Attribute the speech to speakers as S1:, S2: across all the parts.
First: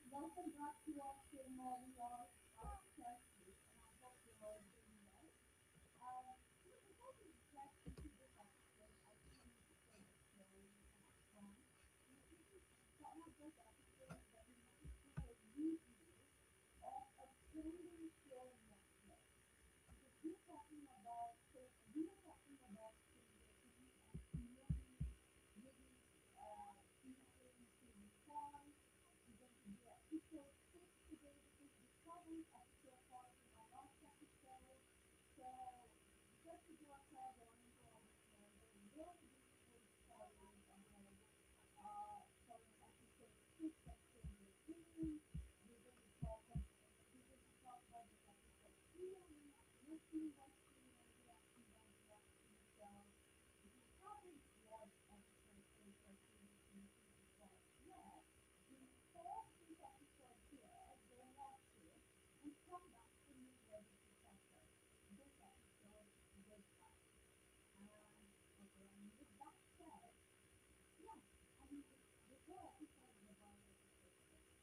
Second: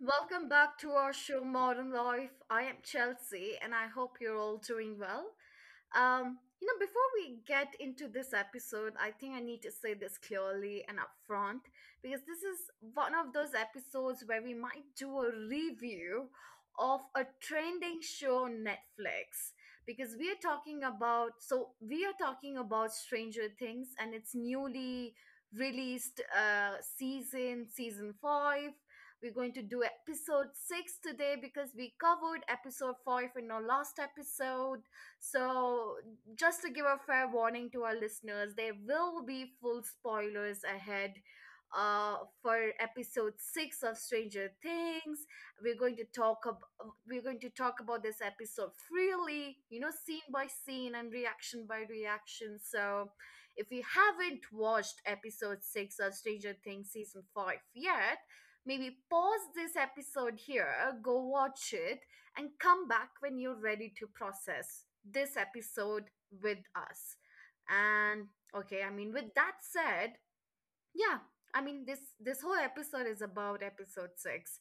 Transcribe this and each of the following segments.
S1: Welcome back to our show, Modern Life. I am Chelsea, and I hope you're all doing well. Before we get into this episode, I think I need to say this clearly and upfront, because this is one of those episodes where we might do a review of a trending show on Netflix, because we are talking about Stranger Things and its newly released season 5. We're going to do episode 6 today because we covered episode 5 in our last episode. So just to give a fair warning to our listeners, there will be full spoilers ahead uh for episode 6 of Stranger Things. We're going to talk about this episode freely, you know, scene by scene and reaction by reaction. So if you haven't watched episode 6 of Stranger Things season 5 yet, maybe pause this episode here, go watch it, and come back when you're ready to process this episode with us. And okay, I mean, with that said, yeah, I mean this whole episode is about episode six.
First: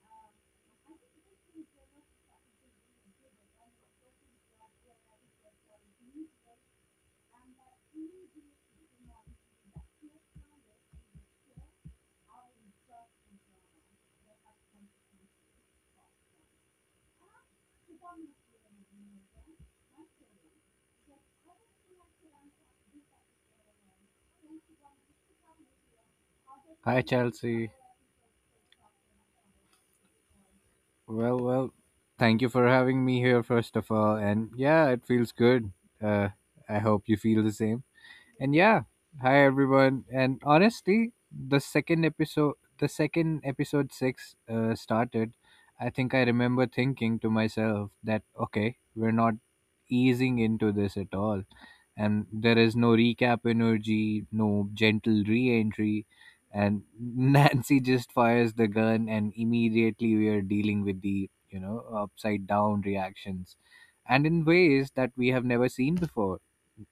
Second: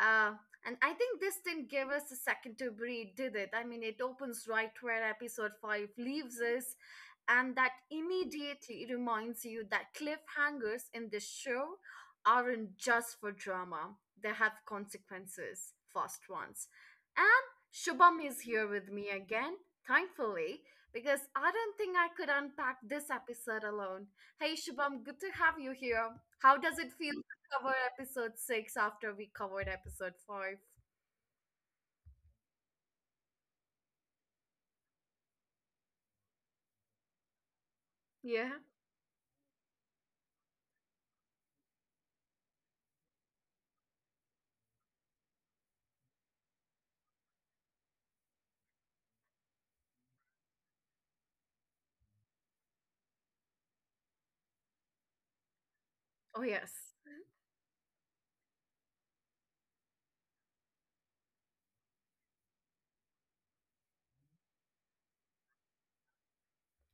S1: uh and I think this didn't give us a second to breathe, did it? I mean, it opens right where episode five leaves us, and that immediately reminds you that cliffhangers in this show aren't just for drama. They have consequences, fast ones. And Shubham is here with me again, thankfully, because I don't think I could unpack this episode alone. Hey Shubham, good to have you here. How does it
S2: Hi,
S1: feel to
S2: Chelsea.
S1: cover episode six after we covered episode five?
S2: Well, thank you for having me here, first of all. And yeah, it feels good. Uh, I hope you feel the same. And
S1: Yeah.
S2: yeah, hi everyone. And honestly, the second episode six started. I think I remember thinking to myself that okay, we're not easing into this at all, and there is no recap energy, no gentle re-entry,
S1: Oh yes.
S2: and Nancy just fires the gun, and immediately we are dealing with the upside down reactions, and in ways that we have never seen before.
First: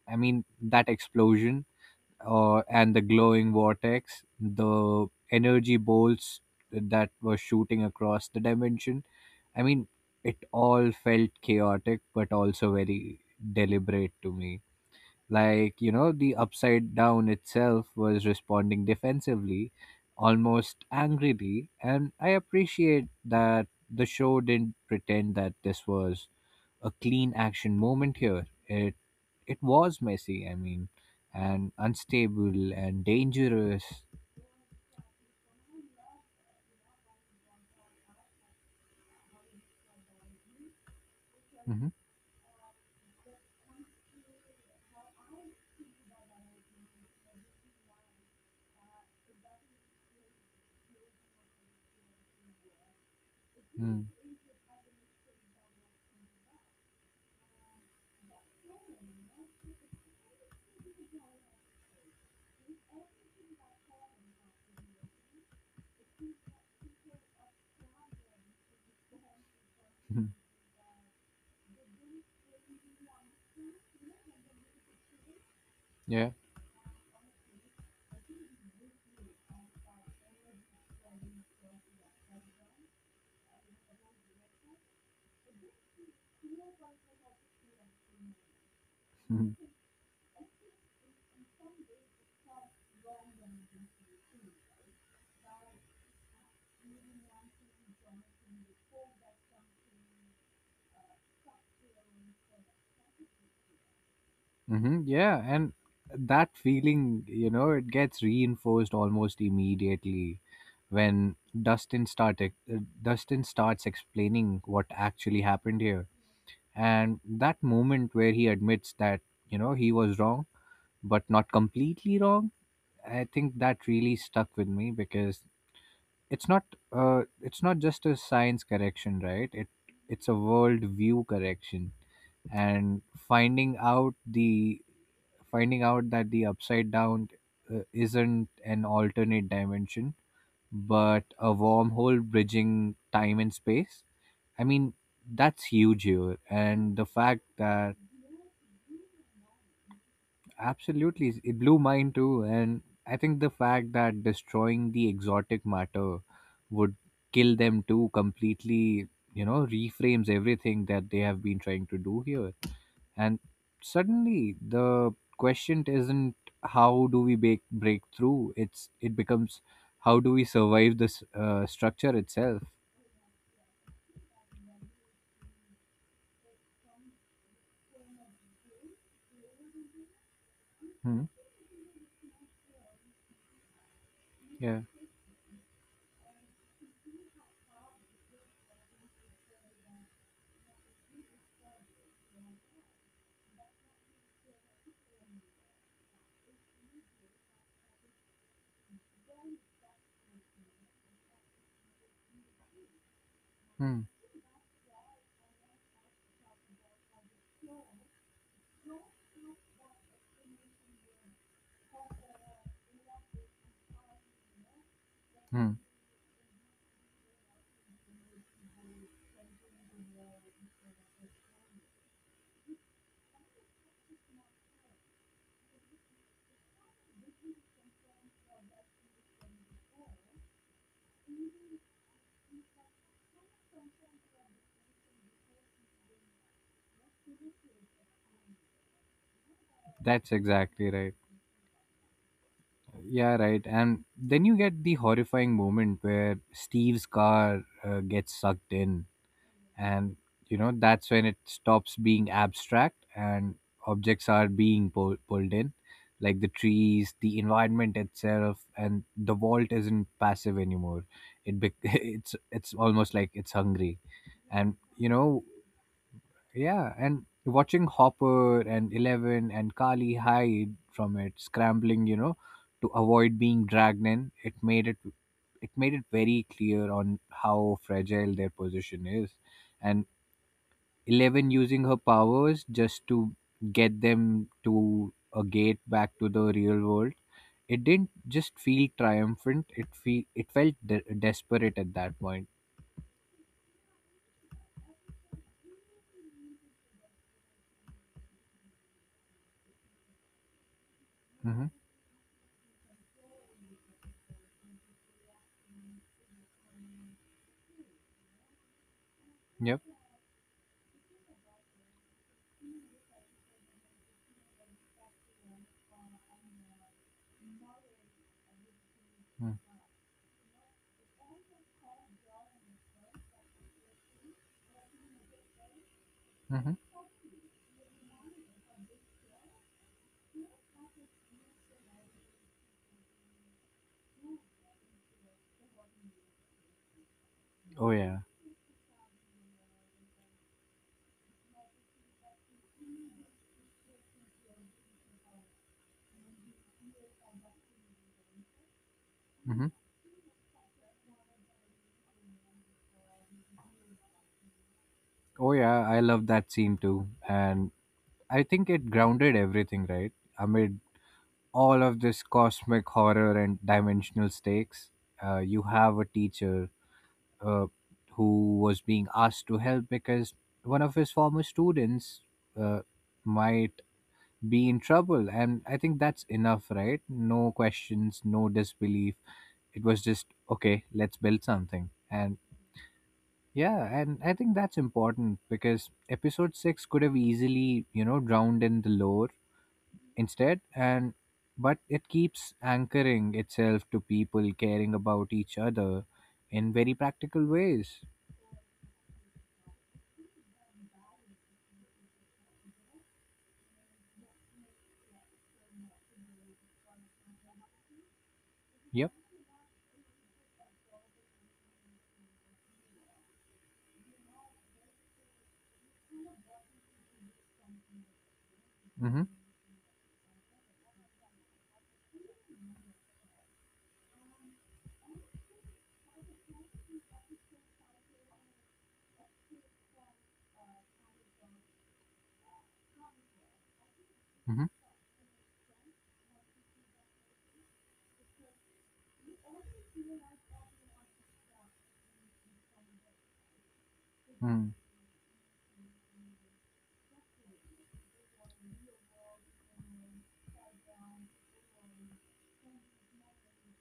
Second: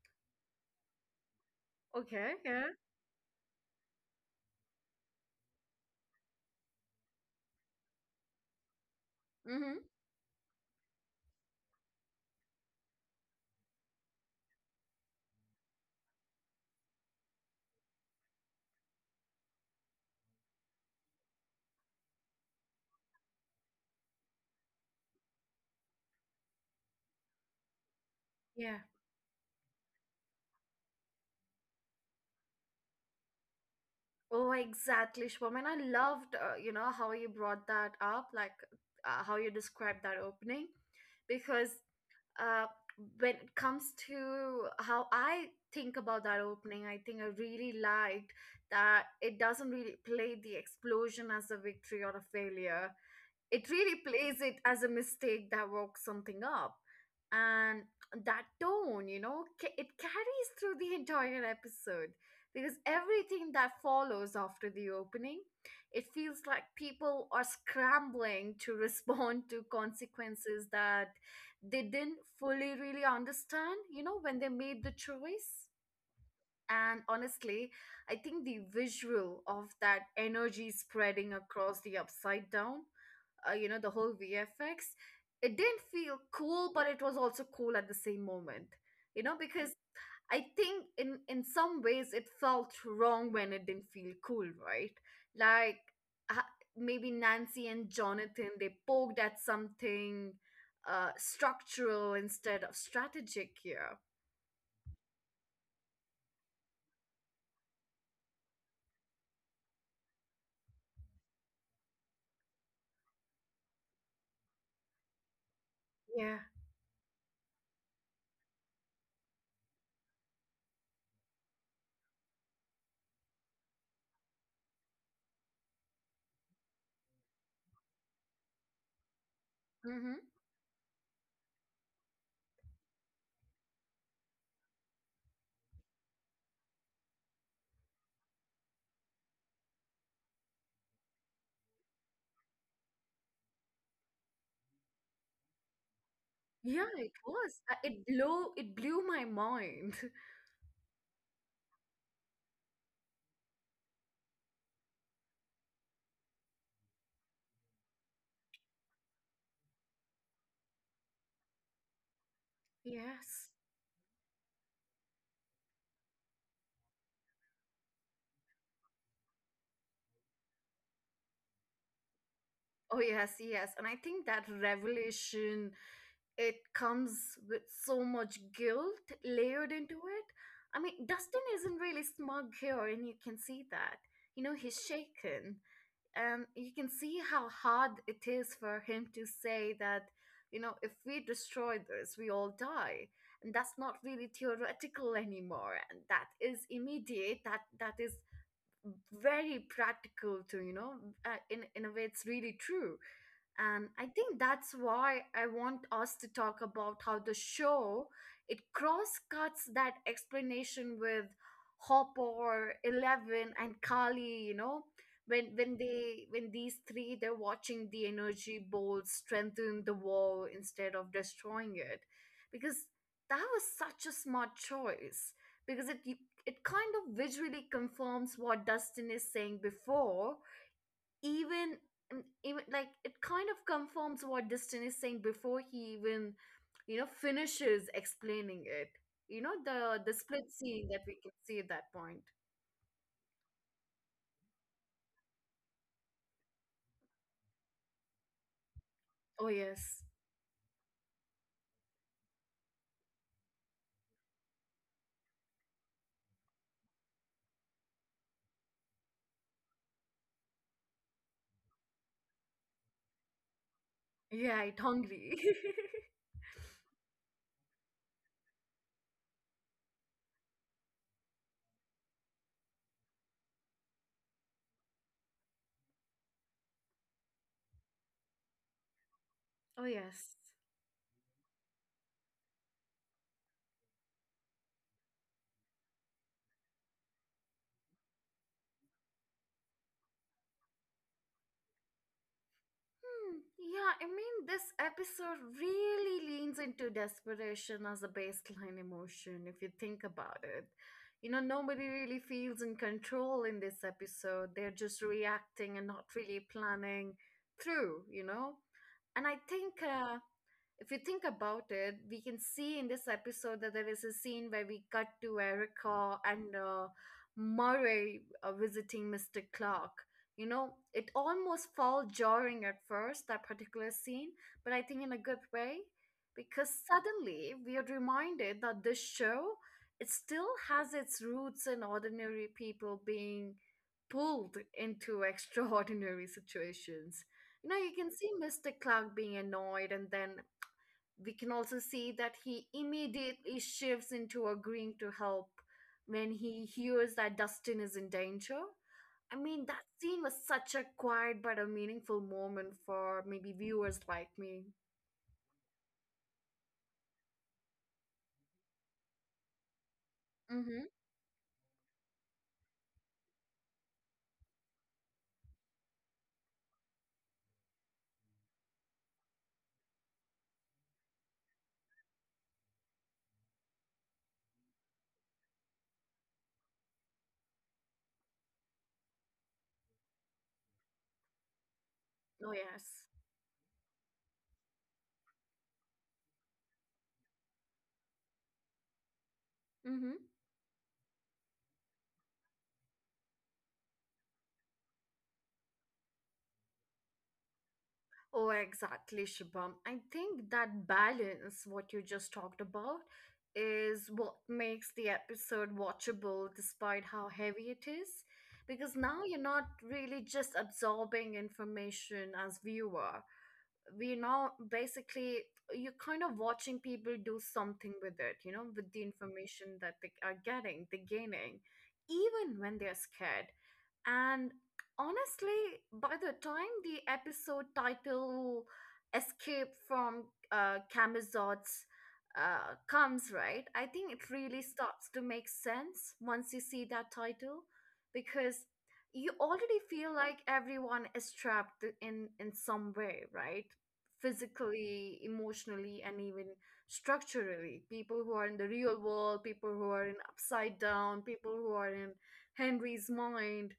S2: I mean, that explosion
S1: Okay. Yeah.
S2: and the glowing vortex, the energy bolts that were shooting across the dimension. I
S1: Mm-hmm.
S2: mean, it all felt chaotic, but also very deliberate to me. Like, you know, the upside down itself was responding defensively, almost angrily, and I appreciate that the show didn't pretend that this was a clean action moment here.
S1: Yeah.
S2: It was messy, I mean, and unstable and dangerous.
S1: Oh, exactly, Shubham. And I loved, you know, how you brought that up, like, how you described that opening, because,
S2: Mhm,
S1: uh, when it comes to how I think about that opening, I think I really liked that it doesn't really play the explosion as a victory or a failure. It really
S2: mm
S1: plays it as a mistake that works something up. And that tone, you know, it carries through the entire episode, because everything that follows after the opening, it feels like people are scrambling to respond to
S2: mhm,
S1: consequences that they didn't fully really understand, you know, when they made the choice.
S2: Yeah.
S1: And honestly, I think the visual of that energy spreading across the upside down, you know, the whole VFX, it didn't feel cool, but it was also cool at the same moment, you know,
S2: mhm,
S1: because I think in some ways it felt wrong when it didn't feel cool, right? Like, uh, maybe Nancy and Jonathan, they poked at something structural instead of strategic here.
S2: mhm, Yeah. And that feeling, you know, it gets reinforced almost immediately when Dustin starts explaining what actually happened here.
S1: Yeah.
S2: And that moment where he admits that, you know, he was wrong, but not completely wrong, I think that really stuck with me because it's not it's not just a science correction, right? It's a world view correction, and finding out the finding out that the upside down isn't an alternate dimension but a wormhole bridging time and space. I mean, that's huge here.
S1: Yeah,
S2: And the
S1: it
S2: fact
S1: was.
S2: that...
S1: It blew my mind.
S2: Absolutely, it blew mine too. And I think the fact that destroying the exotic matter would kill them too completely, you know, reframes everything that they have been trying to do here. And
S1: Yes.
S2: suddenly, the question isn't how do we break through. It becomes, how do we survive this structure itself.
S1: Oh yes, yes. And I think that revelation, it comes with so much guilt layered into it. I mean,
S2: Hmm.
S1: Dustin isn't really smug here, and you can see that. You know, he's
S2: Yeah.
S1: shaken. And you can see how hard it is for him to say that, you know, if we destroy this, we all die. And that's not really theoretical anymore, and that is immediate. That is very practical too, you know, in a way it's really true. And
S2: Hmm.
S1: I think that's why I want us to talk about how the show, it cross cuts that explanation with Hopper, 11, and Kali, you know, when
S2: Hmm.
S1: when they when these three, they're watching the energy bolt strengthen the wall instead of destroying it, because that was such a smart choice, because it kind of visually confirms what Dustin is saying before even, it kind of confirms what Destin is saying before he even, you know, finishes explaining it. You know, the
S2: That's
S1: split scene
S2: exactly
S1: that
S2: right.
S1: we can see at that point.
S2: Yeah, right. And then you get the horrifying moment where Steve's car gets sucked in,
S1: Oh yes,
S2: and you know that's when it stops being abstract and objects are being pulled in, like the trees, the environment itself, and the vault isn't passive anymore. It bec It's almost like it's hungry,
S1: yeah,
S2: and
S1: it
S2: you
S1: hungry.
S2: know. Yeah, and watching Hopper and Eleven and Kali hide from it, scrambling, you know, to avoid being dragged in, it made it very clear on how fragile their position is.
S1: Oh
S2: And
S1: yes.
S2: Eleven using her powers just to get them to a gate back to the real world. It didn't just feel triumphant. It felt desperate at that point.
S1: Hmm, yeah, I mean, this episode really leans into desperation as a baseline emotion if you think about it. You know,
S2: Mm-hmm.
S1: nobody really feels in control in this episode. They're just reacting and not really planning through, you know? And I think,
S2: Yep.
S1: if you think about it, we can see in this episode that there is a scene where we cut to Erica and, Murray visiting Mr.
S2: Mm-hmm.
S1: Clark. You know, it almost felt jarring at first, that particular scene, but I think in a good way, because
S2: Mm-hmm.
S1: suddenly we are reminded that this show, it still has its roots in ordinary people being pulled into extraordinary situations. You know, you
S2: Oh
S1: can
S2: yeah.
S1: see Mr. Clark being annoyed, and then we can also see that he immediately shifts into agreeing to help when he hears that Dustin is in danger. I mean,
S2: Mm-hmm.
S1: that scene was such a quiet but a meaningful moment for maybe viewers like me.
S2: Oh yeah, I love that scene too. And I think it grounded everything, right?
S1: Mm-hmm.
S2: Amid all of this cosmic horror and dimensional stakes, you have a teacher uh, who was being asked to help because one of his former students uh, might be in trouble. And I think that's enough, right? No questions, no disbelief. It was just, okay, let's build something. And
S1: Oh, yes.
S2: yeah, and I think that's important because episode 6 could have easily, you know, drowned in the lore
S1: Mm-hmm.
S2: instead, and but it keeps anchoring itself to people caring about each other in very practical ways.
S1: Oh, exactly, Shubham. I think that balance, what you just talked about, is what makes the episode watchable despite how heavy it is. Because
S2: Yep.
S1: now you're not really just absorbing information as viewer, we now basically, you're kind of watching people do something with it, you know, with the
S2: Mhm.
S1: information that they are getting, they're gaining, even when they're scared. And honestly, by the time the episode title, escape from Camazot's," comes, right, I think it really
S2: Mhm.
S1: starts to make sense once you see that title, because you already feel like everyone is trapped in some way, right?
S2: Mm.
S1: Physically, emotionally, and even structurally. People who are in the real world, people who are in upside down, people who are in Henry's mind,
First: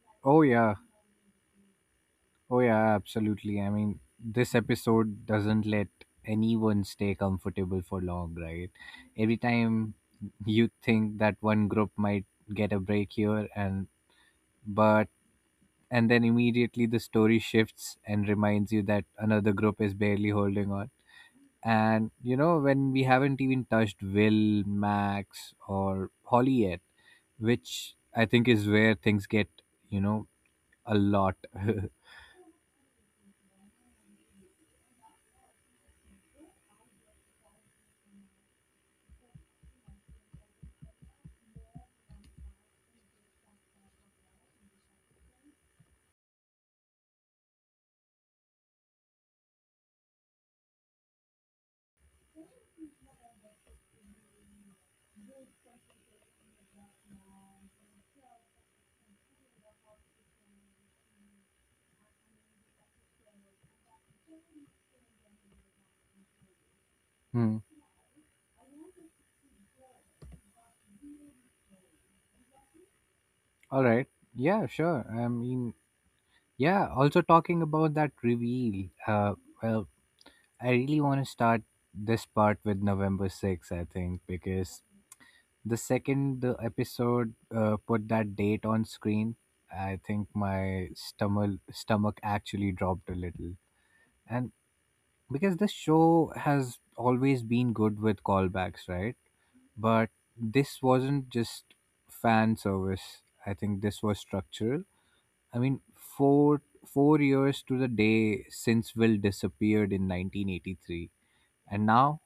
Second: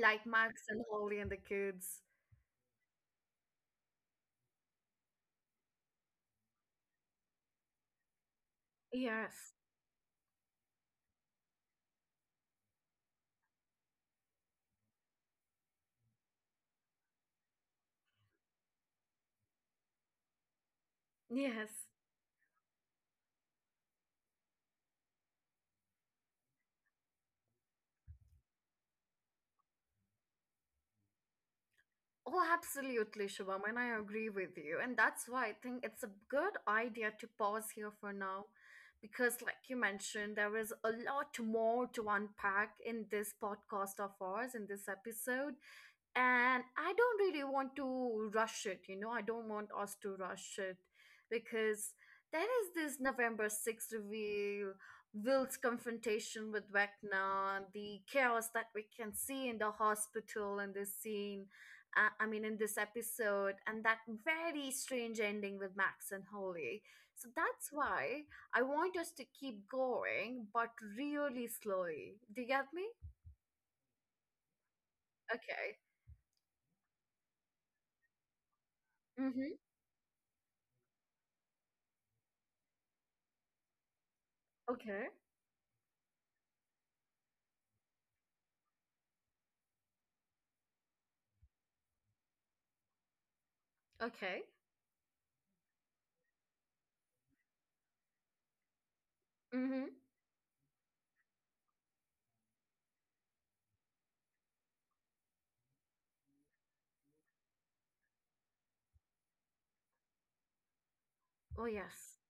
S1: like
S2: Oh
S1: Max
S2: yeah.
S1: and Holly and the kids.
S2: Oh yeah, absolutely. I mean, this episode doesn't let anyone stay comfortable for long, right? Every
S1: Yes,
S2: time you think that one group might get a break here but and then immediately the story shifts and reminds you that another group is barely holding on,
S1: yes.
S2: and you know, when we haven't even touched Will, Max or Holly yet, which I think is where things get, you know, a lot.
S1: Oh, absolutely, Shubham, and I agree with you. And that's why I think it's a good idea to pause here for now, because, like you mentioned, there is a lot more to unpack in this podcast of ours, in this episode. And I don't really want to rush it, you know, I don't want us to rush it, because there is this November 6th reveal, Will's confrontation with Vecna, the chaos that we can see in the hospital in this scene, I mean in this episode, and that very strange ending with Max and Holly. So
S2: Hmm.
S1: that's why I want us to keep going, but really slowly. Do you get me?
S2: All right, yeah sure, I mean,
S1: Okay.
S2: yeah, also talking about that reveal,
S1: Mm-hmm.
S2: well, I really want to start this part with November 6th, I think, because...
S1: Okay.
S2: The second the episode put that date on screen, I think my stomach actually dropped a little.
S1: Okay.
S2: And Because this show has always been good with callbacks, right?
S1: Mm-hmm.
S2: But this wasn't just fan service. I think this was structural. I mean, four years to the day since Will disappeared in 1983,
S1: Oh,
S2: and
S1: yes.
S2: now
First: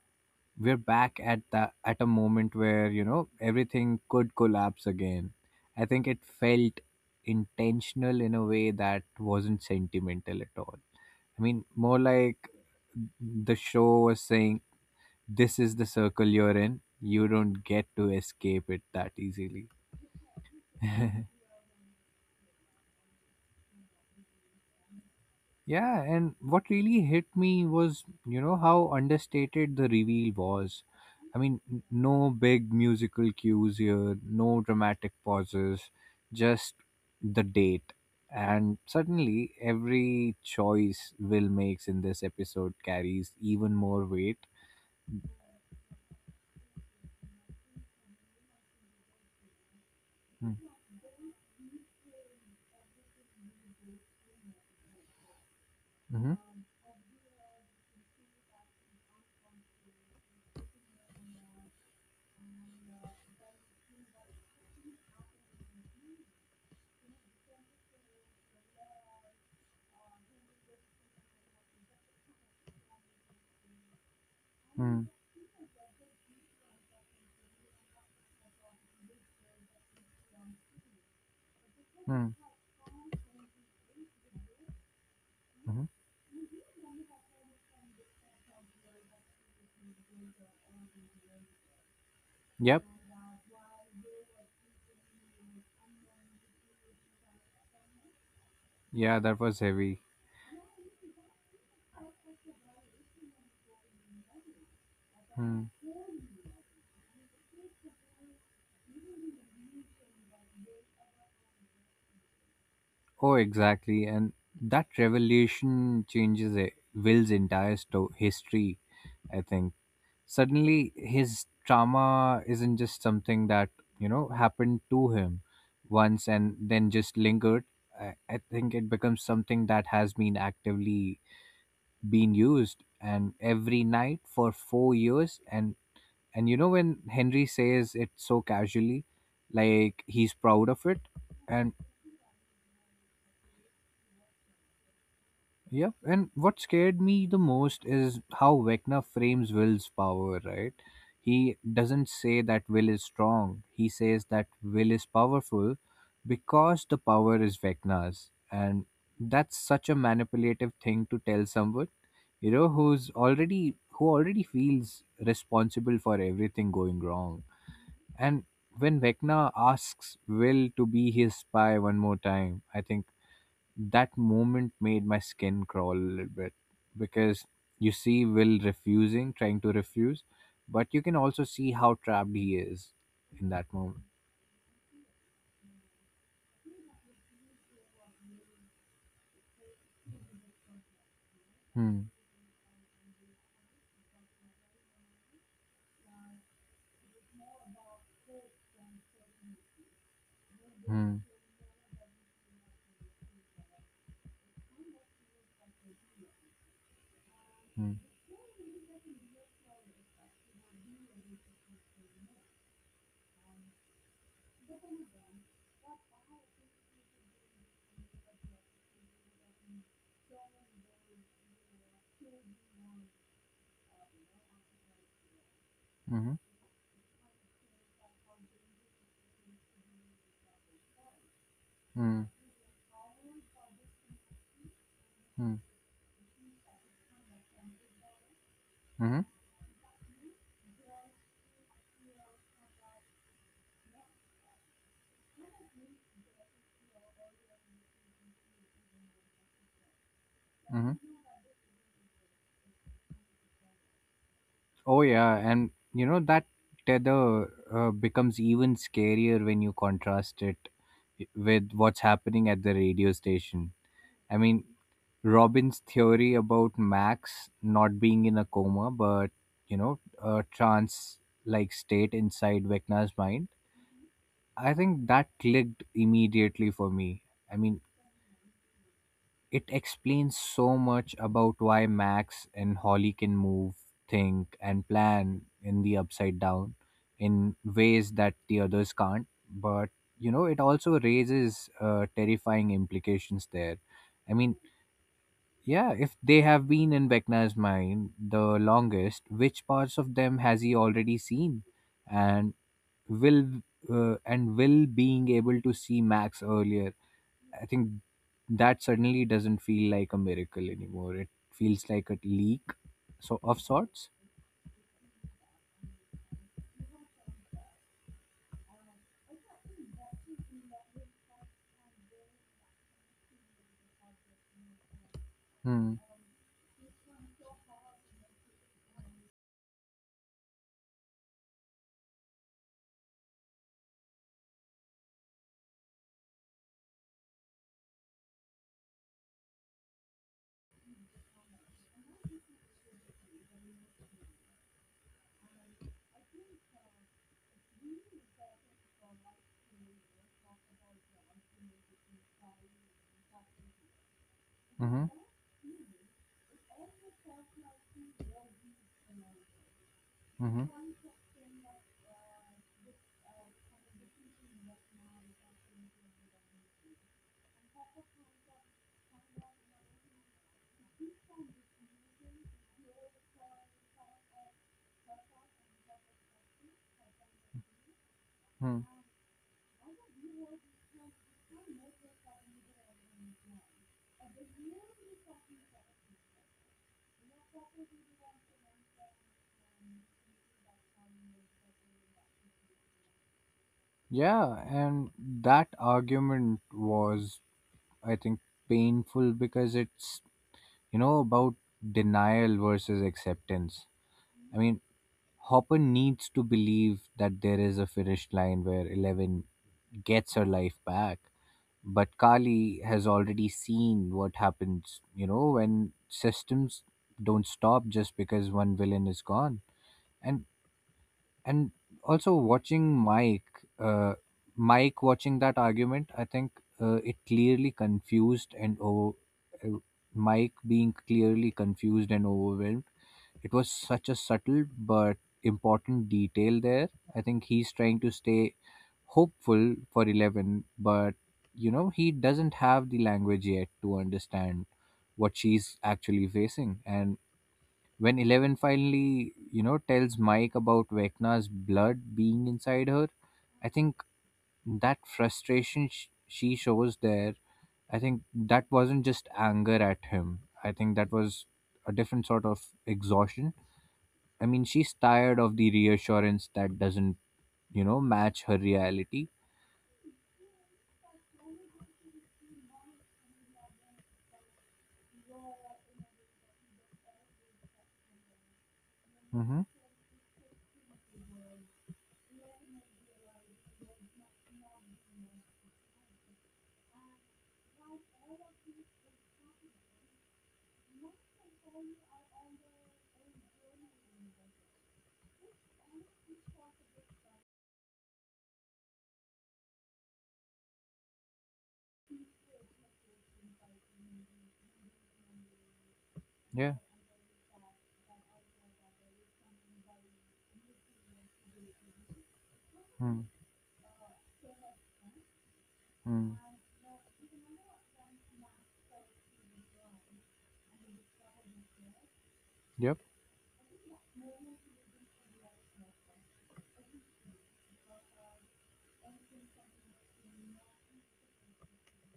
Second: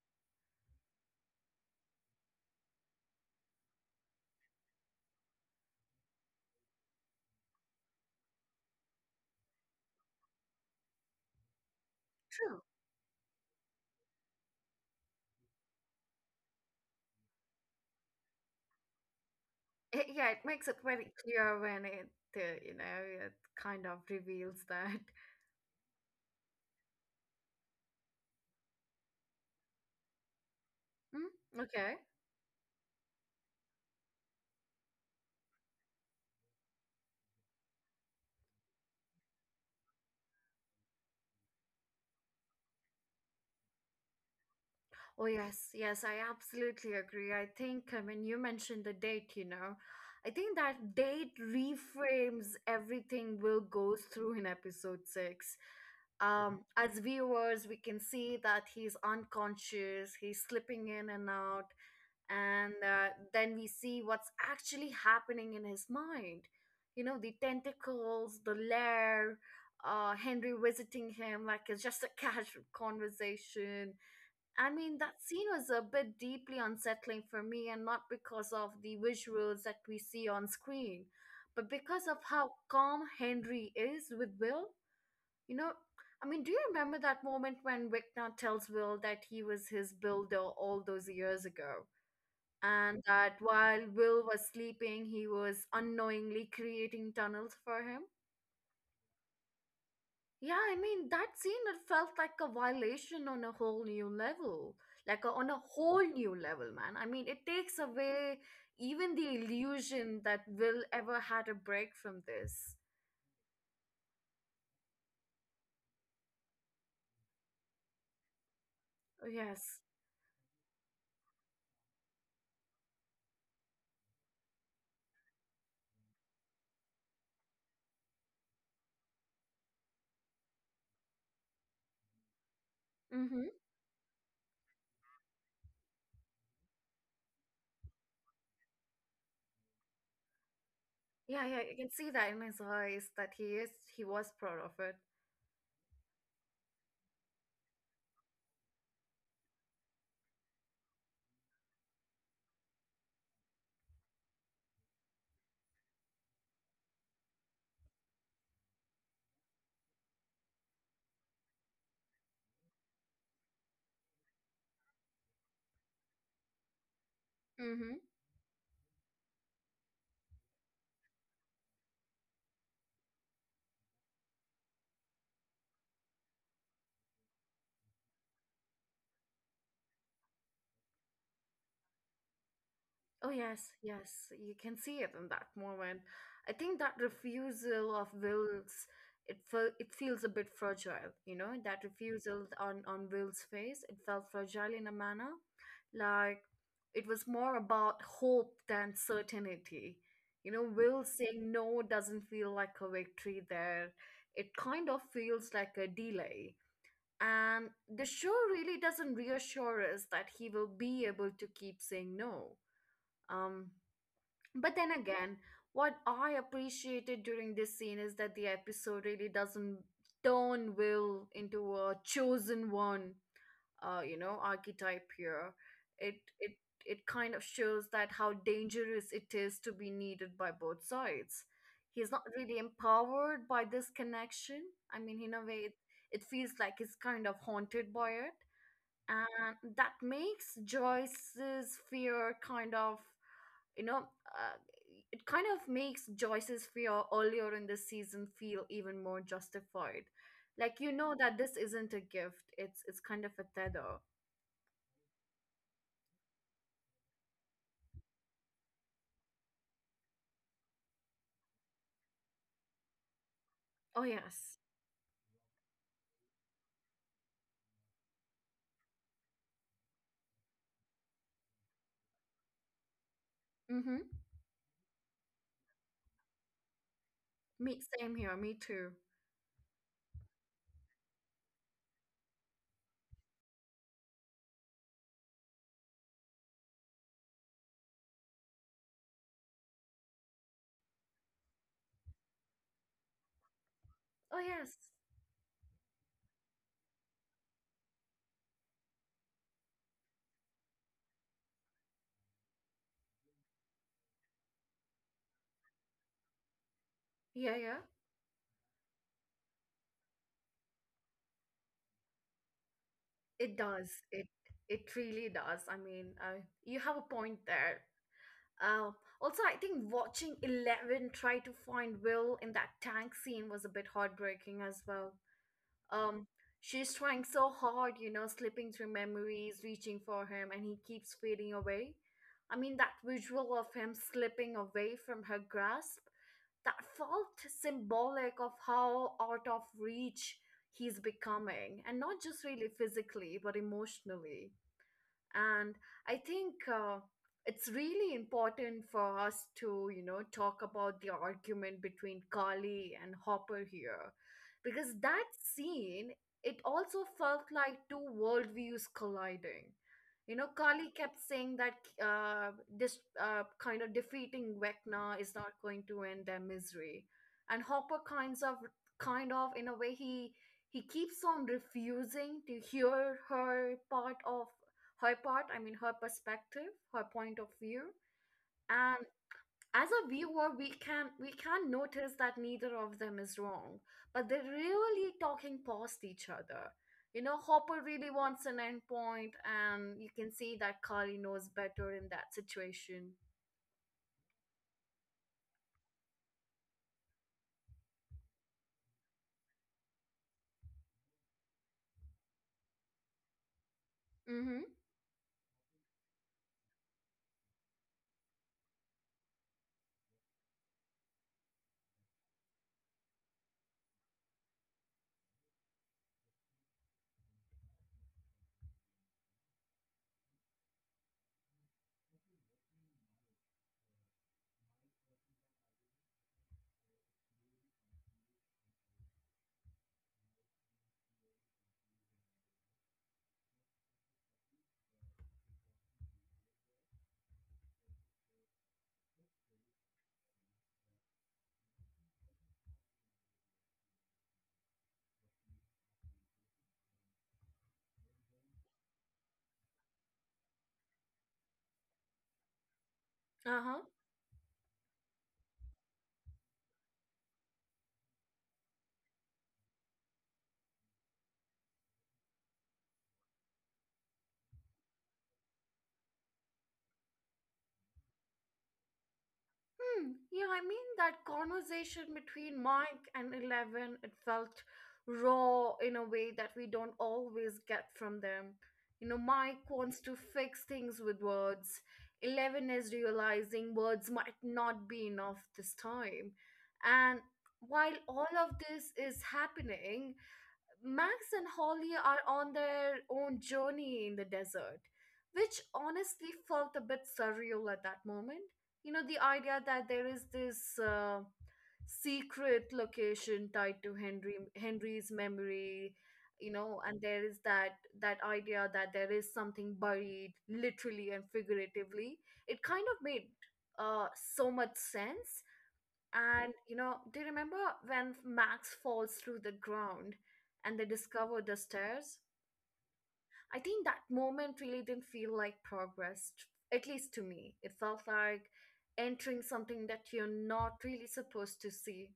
S2: we're back at the at a moment where, you know, everything could collapse again. I think it felt intentional in a way that wasn't sentimental at all. I mean, more like
S1: True.
S2: the show was saying, this is the circle you're in, you don't get to escape it that easily.
S1: It, yeah, it makes it very clear when it, you know, it kind of reveals that.
S2: Yeah, and what really hit me was, you know, how understated the reveal was. I mean,
S1: Mm, okay.
S2: no big musical cues here, no dramatic pauses, just the date. And suddenly, every choice Will makes in this episode carries even more weight.
S1: Oh, yes. Yes, I absolutely agree. I think, I mean, you mentioned the date, you know, I think
S2: Mm-hmm.
S1: that date reframes everything Will goes through in episode six. Hmm.
S2: Mm-hmm.
S1: As viewers, we can see that he's unconscious, he's slipping in and out, and, then we see what's actually happening in his mind, you know, the tentacles, the lair, Henry visiting him like it's just a casual conversation. I mean,
S2: hmm,
S1: that scene was a bit deeply unsettling for me, and not because of the visuals that we see on screen, but because of
S2: hmm,
S1: how calm Henry is with Will, you know.
S2: Mm-hmm.
S1: I mean, do you remember that moment when Victor tells Will that he was his builder all those years ago,
S2: Yep.
S1: and that while Will was sleeping, he was unknowingly creating tunnels for him.
S2: Yeah, that was heavy.
S1: Yeah, I mean, that scene, it felt like a violation on a whole new level. Like a, on a
S2: Hmm.
S1: whole new level, man. I mean, it takes away even the illusion that Will ever had a break from this.
S2: Oh, exactly. And that revelation changes Will's entire history,
S1: Oh,
S2: I think.
S1: yes.
S2: Suddenly, his trauma isn't just something that, you know, happened to him once and then just lingered. I think it becomes something that has been actively being used and
S1: Mm-hmm.
S2: every night for 4 years. And you know, when Henry says it so casually, like he's proud of it.
S1: Yeah, yeah,
S2: And
S1: you can see that in his eyes that he is, he was proud of it.
S2: yep, and what scared me the most is how Vecna frames Will's power, right? He doesn't say that Will is strong. He says that Will is powerful because the power is Vecna's. And that's such a manipulative thing to tell someone, you know, who already feels responsible for everything going wrong.
S1: Mm-hmm.
S2: And when Vecna asks Will to be his spy one more time, I think that moment made my skin crawl a little bit because you see Will refusing, trying to refuse, but you can also see how trapped he is
S1: Oh,
S2: in
S1: yes,
S2: that moment.
S1: yes, you can see it in that moment. I think that refusal of Will's, it felt, it feels a bit fragile, you know, that
S2: Hmm.
S1: refusal on Will's face, it felt fragile in a manner, like it was more about hope than certainty. You know, Will
S2: Hmm.
S1: saying no doesn't feel like a victory there. It kind of feels like a delay. And
S2: Hmm.
S1: the show really doesn't reassure us that he will be able to keep saying no. Um, but then again, what I appreciated during this scene is that the episode really doesn't turn Will into a chosen one, you know, archetype here. It
S2: Hmm.
S1: it it kind of shows that how dangerous it is to be needed by both sides. He's
S2: Hmm.
S1: not really empowered by this connection. I mean, in a
S2: Hmm.
S1: way, it feels like he's kind of haunted by it,
S2: Hmm.
S1: and that makes Joyce's fear kind of you know uh, it kind of makes Joyce's fear earlier in the season feel even more justified. Like,
S2: hmm.
S1: you know that this isn't a gift, it's kind of a tether.
S2: Oh yeah, and you know that tether becomes even scarier when you contrast it with what's happening at the radio station.
S1: Oh
S2: I
S1: yes.
S2: mean, Robin's theory about Max not being in a coma, but, you know, a trance like state inside Vecna's mind,
S1: Mm-hmm.
S2: I think that clicked immediately for me. I
S1: me
S2: mean,
S1: same here me too
S2: it explains so much about why Max and Holly can move, think, and plan in the upside down in ways that the others can't. But, you know, it also raises terrifying implications there.
S1: Oh
S2: I
S1: yes.
S2: mean, yeah, if they have been in Vecna's mind the longest, which parts of them has he already seen, and will and will being able to see Max earlier?
S1: Yeah,
S2: I
S1: yeah,
S2: think that suddenly doesn't feel like a miracle anymore. It feels like a leak, so
S1: it
S2: of
S1: does
S2: sorts.
S1: it it really does. I mean, you have a point there. uh, Also, I think watching 11 try to find Will in that tank scene was a bit heartbreaking as well.
S2: Hmm.
S1: Um, she's trying so hard, you know, slipping through memories, reaching for him, and he keeps fading away. I mean, that visual of him slipping away from her grasp, that felt symbolic of how out of reach he's becoming, and not just really physically, but emotionally. And I think it's really important for us to, you know, talk about the argument between Carly and Hopper here, because
S2: Hmm.
S1: that scene, it also felt like two worldviews colliding. You know,
S2: Hmm.
S1: Carly kept saying that this kind of defeating Vecna is not going to end their misery, and Hopper kind of, in a way, he keeps on refusing to hear her part. I mean, her perspective, her point of view.
S2: Hmm.
S1: And as a viewer, we can notice that neither of them is wrong, but they're really talking past each other. You know, Hopper really wants an end point, and you can see that Carly knows better in that situation.
S2: Yeah, and that argument was, I think, painful because it's, you know, about denial versus acceptance.
S1: Mm-hmm.
S2: I mean, Hopper needs to believe that there is a finish line where Eleven gets her life back. But Kali has already seen what happens, you know, when systems don't stop just because one villain is gone. And and also watching Mike, uh, Mike watching that argument, I think it clearly confused and over. Uh, Mike being clearly confused and overwhelmed, it was such a subtle but important detail there. I think he's trying to stay hopeful for 11, but, you know, he doesn't have the language yet to understand what she's actually facing. And when 11 finally, you know, tells Mike about Vecna's blood being inside her, I
S1: Uh-huh.
S2: think that frustration she shows there, I think that wasn't just anger at him. I think that was a different sort of exhaustion. I mean, she's tired of the reassurance that doesn't, you know, match her reality.
S1: Hmm. Yeah, I mean that conversation between Mike and 11, it felt raw in a way that we don't always get from them. You know,
S2: Mm-hmm.
S1: Mike wants to fix things with words. 11 is realizing words might not be enough this time. And while all of this is happening, Max and Holly are on their own journey in the desert, which honestly felt a bit surreal at that moment. You know, the idea that there is this secret location tied to Henry's memory, you
S2: Yeah.
S1: know, and there is that idea that there is something buried, literally and figuratively. It kind of made uh, so much sense.
S2: Mm-hmm.
S1: And you know, do you remember when Max falls through the ground and they discover the stairs?
S2: Yep.
S1: I think that moment really didn't feel like progress, at least to me. It felt like entering something that you're not really supposed to see.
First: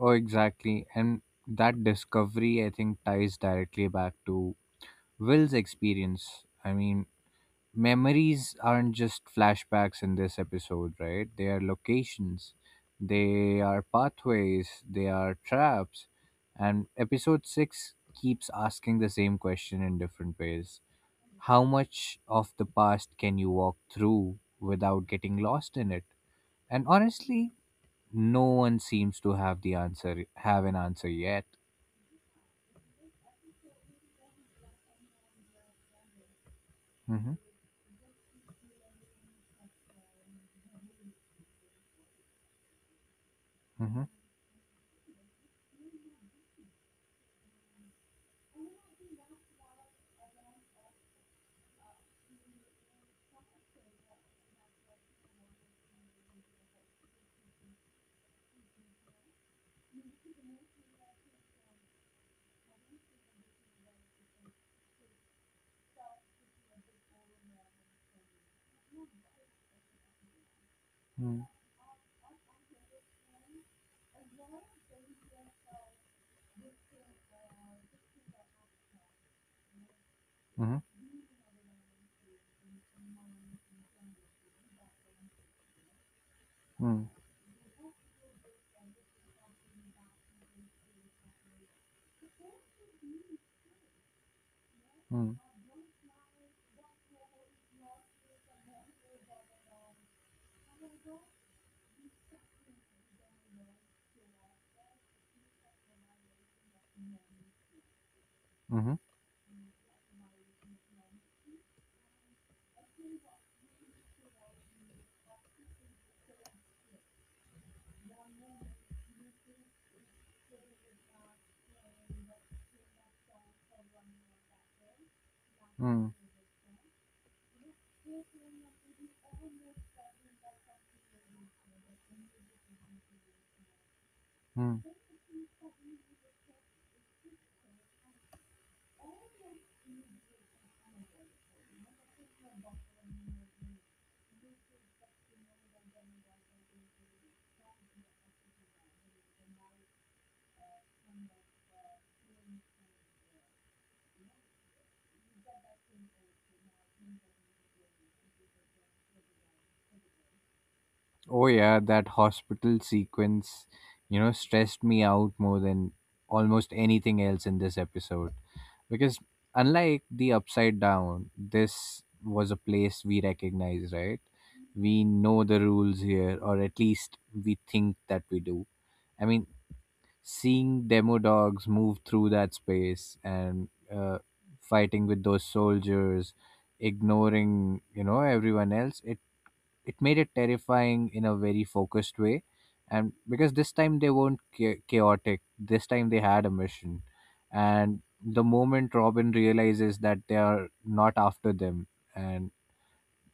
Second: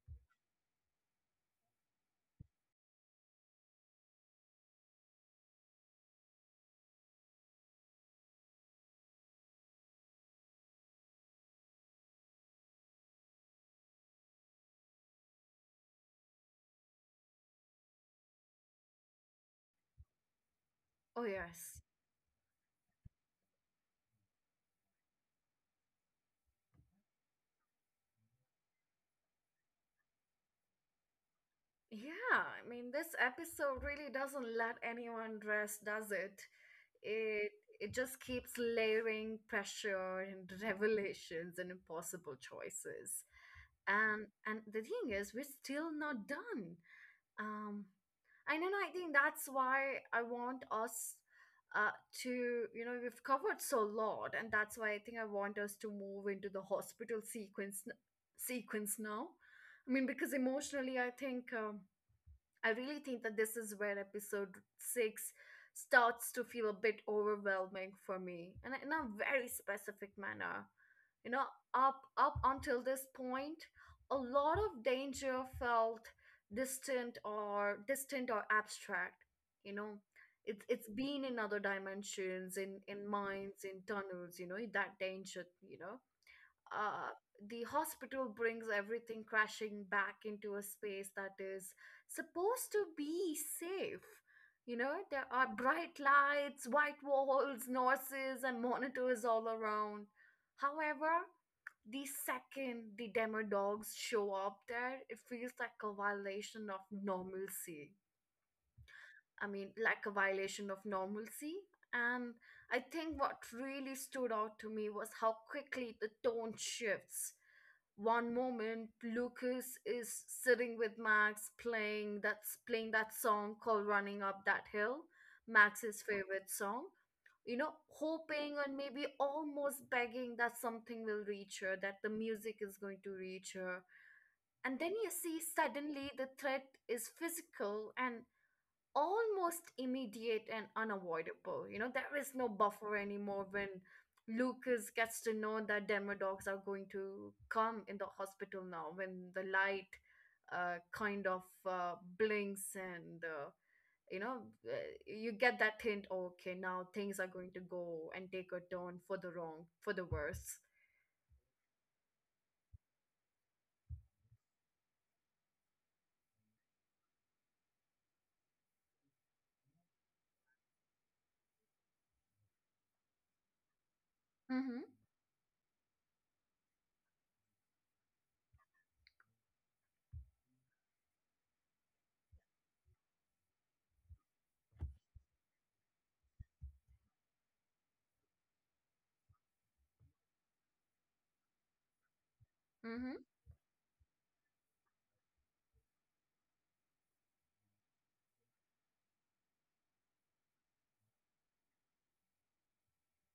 S2: Oh, exactly. And that discovery, I think, ties directly back to Will's experience. I mean, memories aren't just flashbacks in this episode, right? They are locations, they are pathways, they are traps. And episode 6 keeps asking the same question in different ways.
S1: Oh,
S2: How
S1: yes.
S2: much of the past can you walk through without getting lost in it? And honestly, no one seems to have an answer yet.
S1: Yeah, I mean, this episode really doesn't let anyone rest, does it?
S2: Mm-hmm.
S1: It it just keeps layering pressure and revelations and impossible choices. And the thing is, we're still not done. Um, and then I think that's why I want us uh, to, you know, we've covered so lot, and that's why I think I want us to move into the hospital sequence now. I mean, because emotionally, I think. I really think that this is where episode six starts to feel a bit overwhelming for me, and in a very specific manner. You know,
S2: Mm-hmm.
S1: up until this point, a lot of danger felt distant or abstract. You know, it's
S2: Mm-hmm.
S1: been in other dimensions, in mines, in tunnels. You know, that danger. You know, uh,
S2: Mm-hmm.
S1: the hospital brings everything crashing back into a space that is supposed to be safe. You know,
S2: Mm-hmm.
S1: there
S2: Mm-hmm.
S1: are bright lights, white walls, nurses, and monitors all around. However, the second the demo dogs show up there, it feels like a violation of normalcy.
S2: Mm-hmm.
S1: I mean, like a violation of normalcy. And I think what really stood out to me was how quickly the tone shifts. One moment Lucas is sitting with Max playing that song called Running Up That Hill, Max's
S2: Mm-hmm.
S1: favorite song. You know, hoping and maybe almost begging that something will reach her, that the music is going to reach her. And then you see suddenly the threat is physical and almost immediate and unavoidable. You know, there is no buffer anymore when Lucas gets to know that Denver dogs are going to come in the hospital now, when the light kind of blinks, and, you know, uh, you get that hint, okay, now things are going to go and take a turn for the wrong, for the worse.
S2: Oh yeah, that hospital sequence, you know, stressed me out more than almost anything else in this episode. Because unlike the upside down, this was a place we recognize, right?
S1: Mm-hmm.
S2: We know the rules here, or at least we think that we do. I mean, seeing demo dogs move through that space and fighting with those soldiers, ignoring, everyone else, it made it terrifying in a very focused way, and because this time they weren't chaotic, this time they had a mission. And the moment Robin realizes that they are not after them, and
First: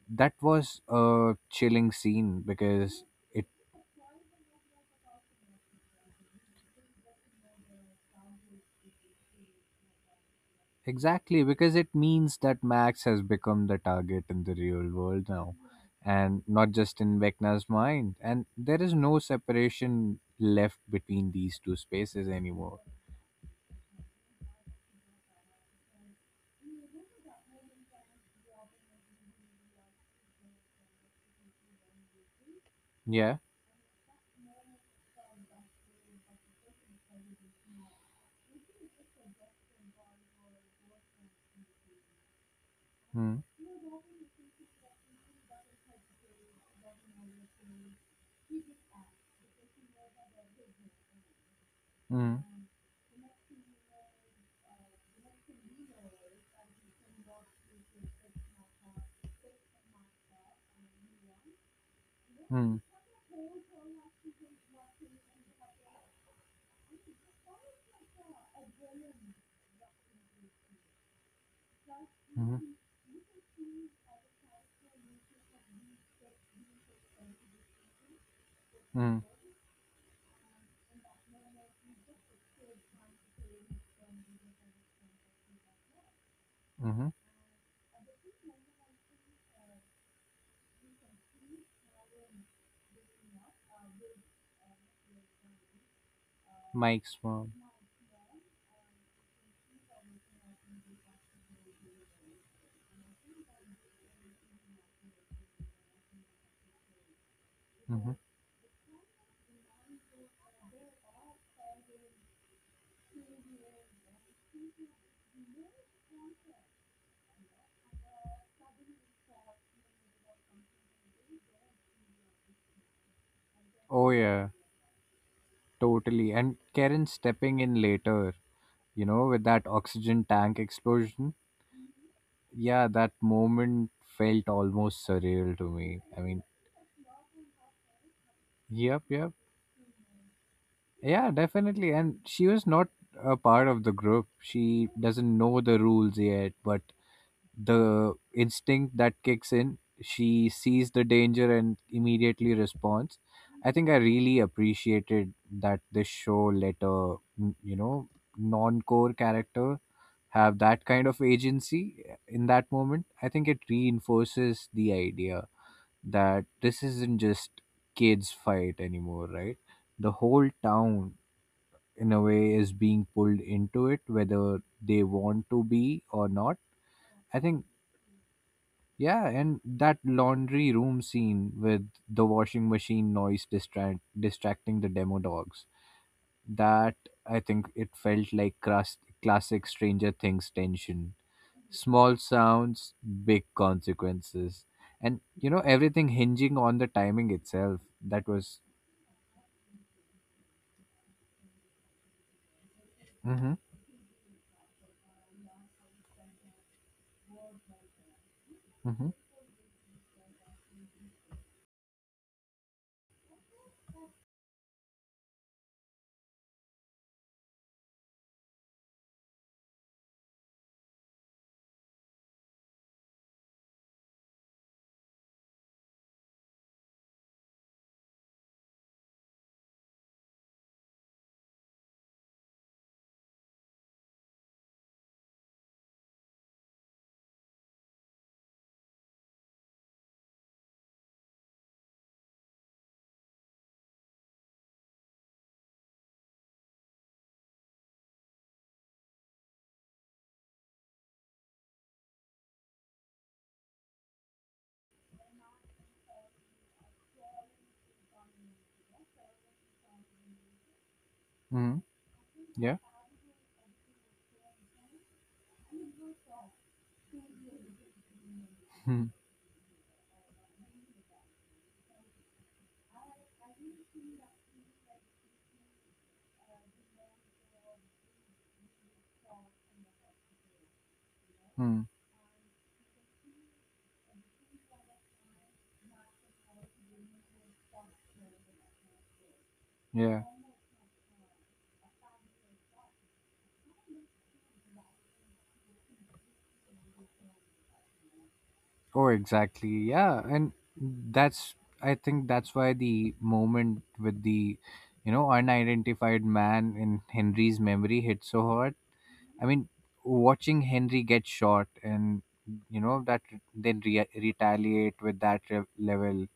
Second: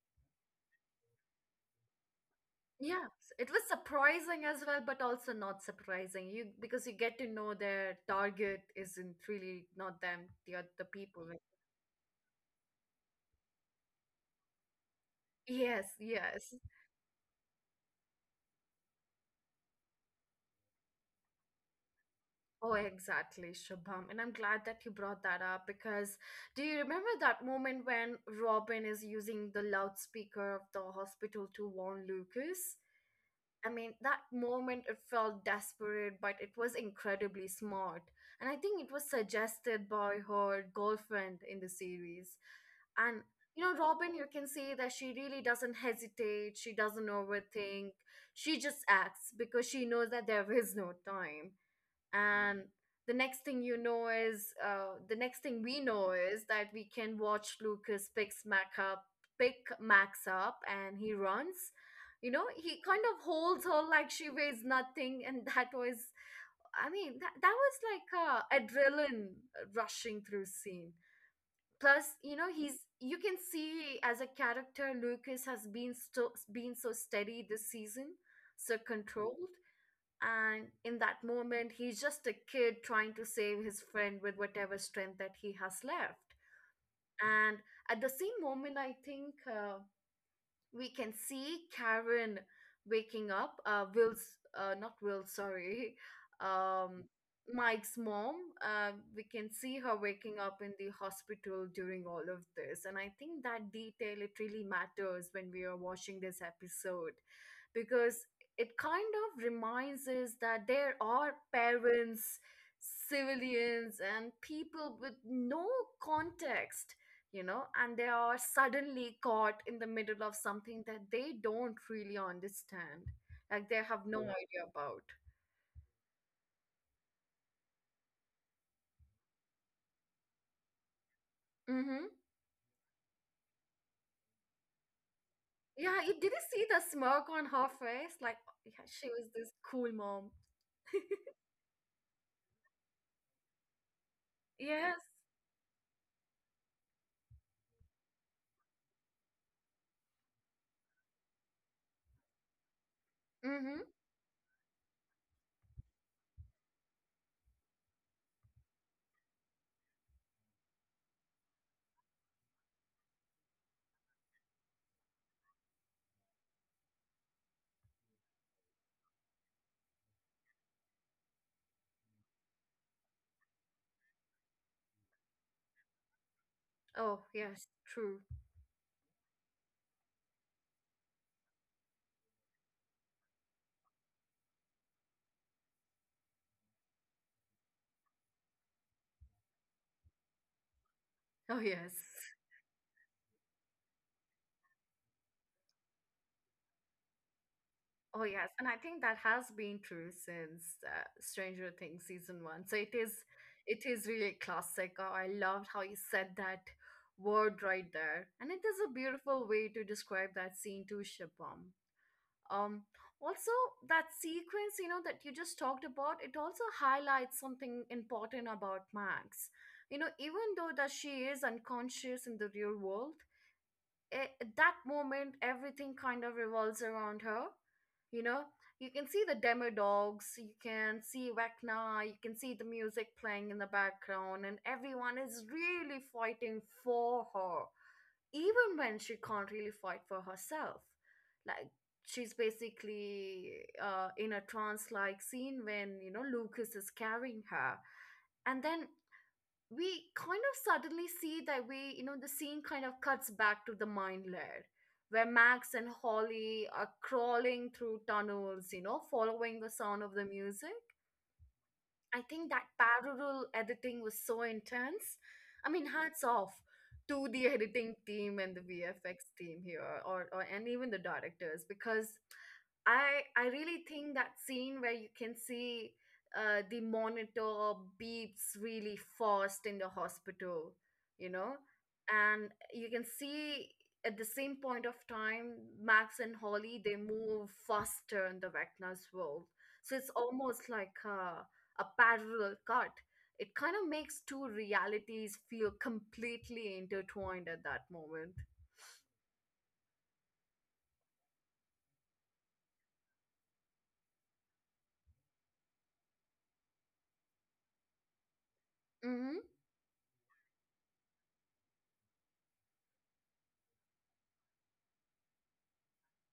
S2: that was a chilling scene, because—
S1: Yes,
S2: it
S1: it was surprising as well, but also not surprising. You, because you get to know their target isn't really not them, the other people. Like—
S2: exactly, because it means that Max has become the target in the real world now,
S1: Yes,
S2: and
S1: yes.
S2: not just in Vecna's mind, and there is no separation left between these two spaces
S1: Oh,
S2: anymore.
S1: exactly, Shubham. And I'm glad that you brought that up because do you remember that moment when Robin is using the loudspeaker of the hospital to warn Lucas?
S2: Yeah.
S1: I mean, that moment it felt desperate, but it was incredibly smart. And I think it was suggested by her girlfriend in the series. And,
S2: Hmm.
S1: you know, Robin, you can see that she really doesn't hesitate, she doesn't overthink, she just acts because she knows that there is no time.
S2: Mm,
S1: And the next thing we know is that we can watch Lucas picks Mac up, pick Max up, and he runs. You know, he
S2: mm,
S1: kind of holds her like she weighs nothing, and that was, I mean, that was like a adrenaline rushing through scene. Plus, you know,
S2: mm,
S1: he's you can see as a character Lucas has been so steady this season, so
S2: mm,
S1: controlled. And in that moment, he's just a kid trying to save his friend with whatever strength that he has left.
S2: mm.
S1: And at the same moment, I think. We can see Karen waking up. Will's, not Will, sorry, um,
S2: Mike's mom.
S1: Mike's mom. We can see her waking up in the hospital during all of this, and I think that detail it really matters when we are watching this episode,
S2: Hmm.
S1: because it kind of reminds us that there are parents, civilians, and people with no context, you know, and they are suddenly caught in the middle of something that they don't really understand, like they have
S2: Oh
S1: no Yeah.
S2: yeah,
S1: idea about.
S2: totally. And Karen stepping in later, with that oxygen tank explosion.
S1: Mm-hmm.
S2: Yeah, that moment felt almost surreal to
S1: Yeah,
S2: me. I mean,
S1: you see the smirk on her face? Like, yeah,
S2: yep,
S1: she was
S2: yep.
S1: this cool mom.
S2: Yeah, definitely. And she was not a part of the group. She
S1: Yes.
S2: doesn't know the rules yet, but the instinct that kicks in, she sees the danger and immediately responds. I
S1: Mm-hmm.
S2: think I really appreciated that this show let a n- you know non-core character have that kind of agency in that moment. I think it reinforces the idea that this isn't just kids fight anymore, right? The whole town, in a way, is being pulled into it whether they want to be or not.
S1: Oh,
S2: I think,
S1: yes, true.
S2: yeah, and that laundry room scene with the washing machine noise distracting the demo dogs. That— I think it felt like classic Stranger Things tension.
S1: Oh, yes.
S2: Small sounds, big consequences, and everything hinging on the timing itself.
S1: Oh,
S2: That
S1: yes.
S2: was.
S1: And I think that has been true since Stranger Things season one. So
S2: Mm-hmm.
S1: it is really classic. Oh, I loved how you said that word right there. And it is a
S2: Mm-hmm.
S1: beautiful way to describe that scene to Shibam. Um, Also, that sequence, you know, that you just talked about, it also highlights something important about Max. You know, even though that she is unconscious in the real world, at that moment everything kind of revolves around her. You know, you can see the demo dogs, you can see Vecna, you can see the music playing in the background, and everyone is really fighting for her, even when she can't really fight for herself. Like, she's basically in a trance like scene when, you know, Lucas is carrying her. And then we kind of suddenly see that you know, the scene kind of cuts back to the mine lair where Max and Holly are crawling through tunnels, you know, following the sound of the music.
S2: Mm-hmm.
S1: I think that
S2: Yeah.
S1: parallel editing was so intense. I mean, hats off to the editing team and the VFX team here, or and even the directors, because I really think that scene where you can see the monitor beeps really fast in the hospital, you know,
S2: Mm-hmm.
S1: and you can see at the same point of time Max and Holly they move faster in the Vecna's world, so it's
S2: Yeah.
S1: almost like a parallel cut. It kind of makes two realities feel completely intertwined at that moment.
S2: Oh, exactly. Yeah, and that's I think that's why the moment with the unidentified man in Henry's memory hit so hard.
S1: Mm-hmm.
S2: I mean, watching Henry get shot and you know that, then retaliate with that level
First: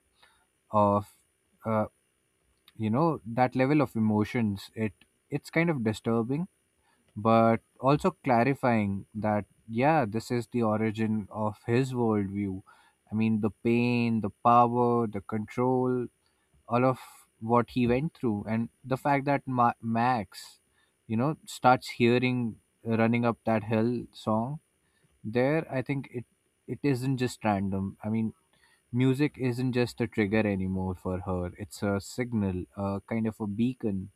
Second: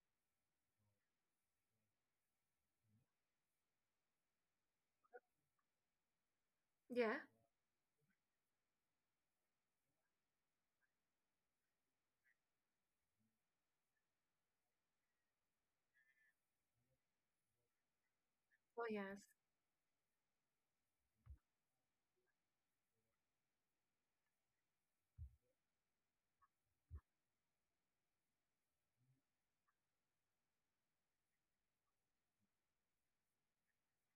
S2: of, uh, that level of emotions, it's kind of disturbing,
S1: Yeah.
S2: but also clarifying that, yeah, this is the origin of his worldview. I mean, the pain, the power, the control, all of what he went through, and
S1: Oh
S2: the
S1: yes.
S2: fact that Max, starts hearing Running Up That Hill song there, I think, it isn't just random. I mean, music isn't just a trigger anymore for her, it's a signal, a kind of a beacon,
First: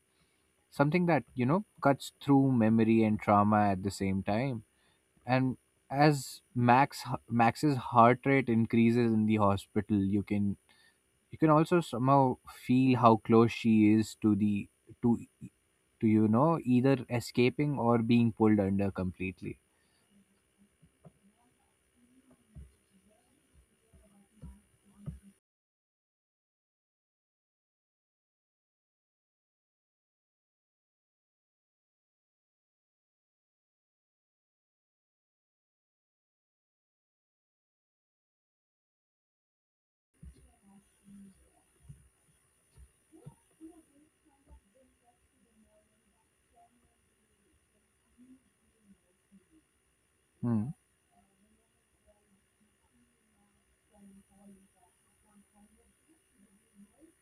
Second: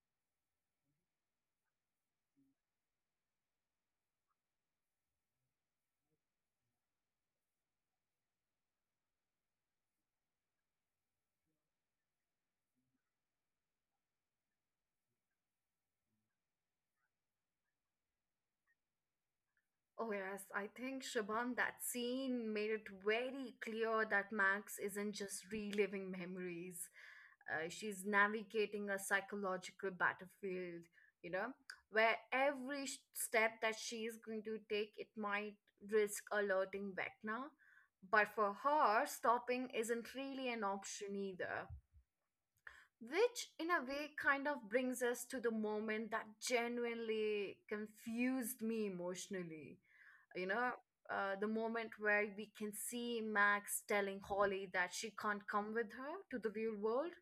S2: something that, cuts through memory and trauma at the same time. And as Max's heart rate increases in the hospital, you can also somehow feel how close she is to the to to you know either escaping or being pulled under completely.
S1: Oh, yes. I think, Shubham, that scene made it very clear that Max isn't just reliving memories. She's navigating a psychological battlefield, you know, where every step that she is going to take, it might risk alerting Vecna. But for her, stopping isn't really an option either. Which, in a way, kind of brings us to the moment that genuinely confused me emotionally. You
S2: Hmm.
S1: know, the moment where we can see Max telling Holly that she can't come with her to the real world.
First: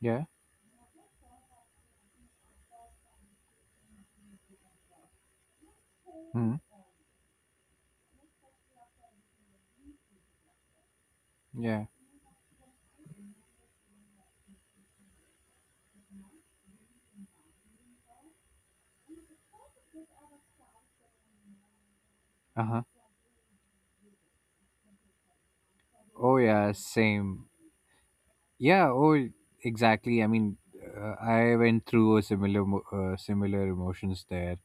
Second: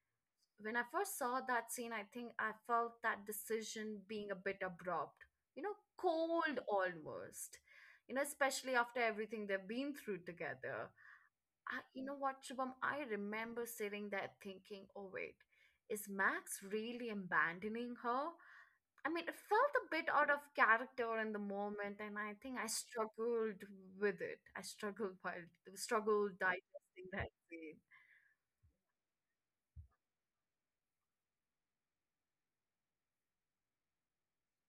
S2: Yeah.
S1: When I first saw that scene, I think I felt that decision being a bit abrupt, you know,
S2: Hmm.
S1: cold almost, you know, especially after everything they've been through together. I,
S2: Yeah.
S1: you know what, Shubham, I remember sitting there thinking, oh wait, is Max really abandoning her? I mean, it felt a bit out of character in the moment, and I think I
S2: Uh-huh.
S1: struggled with it. I struggled while Struggled
S2: Oh yeah,
S1: digesting that
S2: same.
S1: scene.
S2: Yeah. Oh, exactly. I mean, I went through a similar similar emotions there.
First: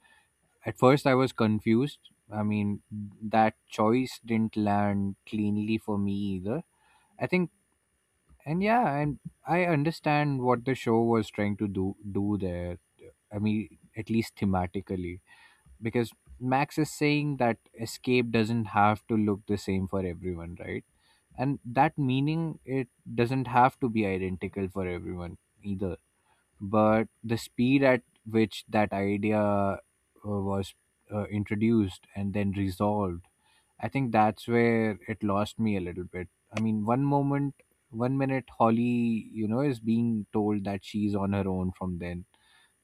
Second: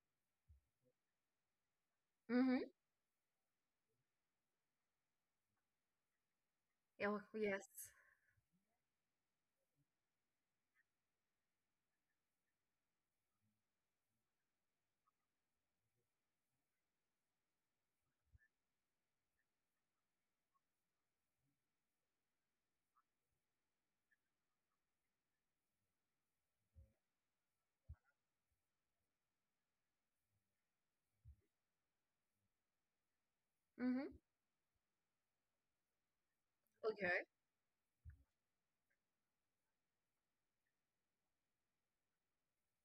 S2: At first, I was confused. I
S1: Mm-hmm.
S2: mean, that choice didn't land cleanly for me either.
S1: Oh
S2: I think,
S1: yes.
S2: and yeah, and I understand what the show was trying to do there. I mean, at least thematically, because Max is saying that escape doesn't have to look the same for everyone, right? And that meaning it doesn't have to be identical for everyone either. But the speed at which that idea, was, introduced and then resolved, I think
S1: Mm-hmm.
S2: that's where it lost me a little bit. I mean, one
S1: Okay.
S2: moment, one minute, Holly, is being told that she's on her own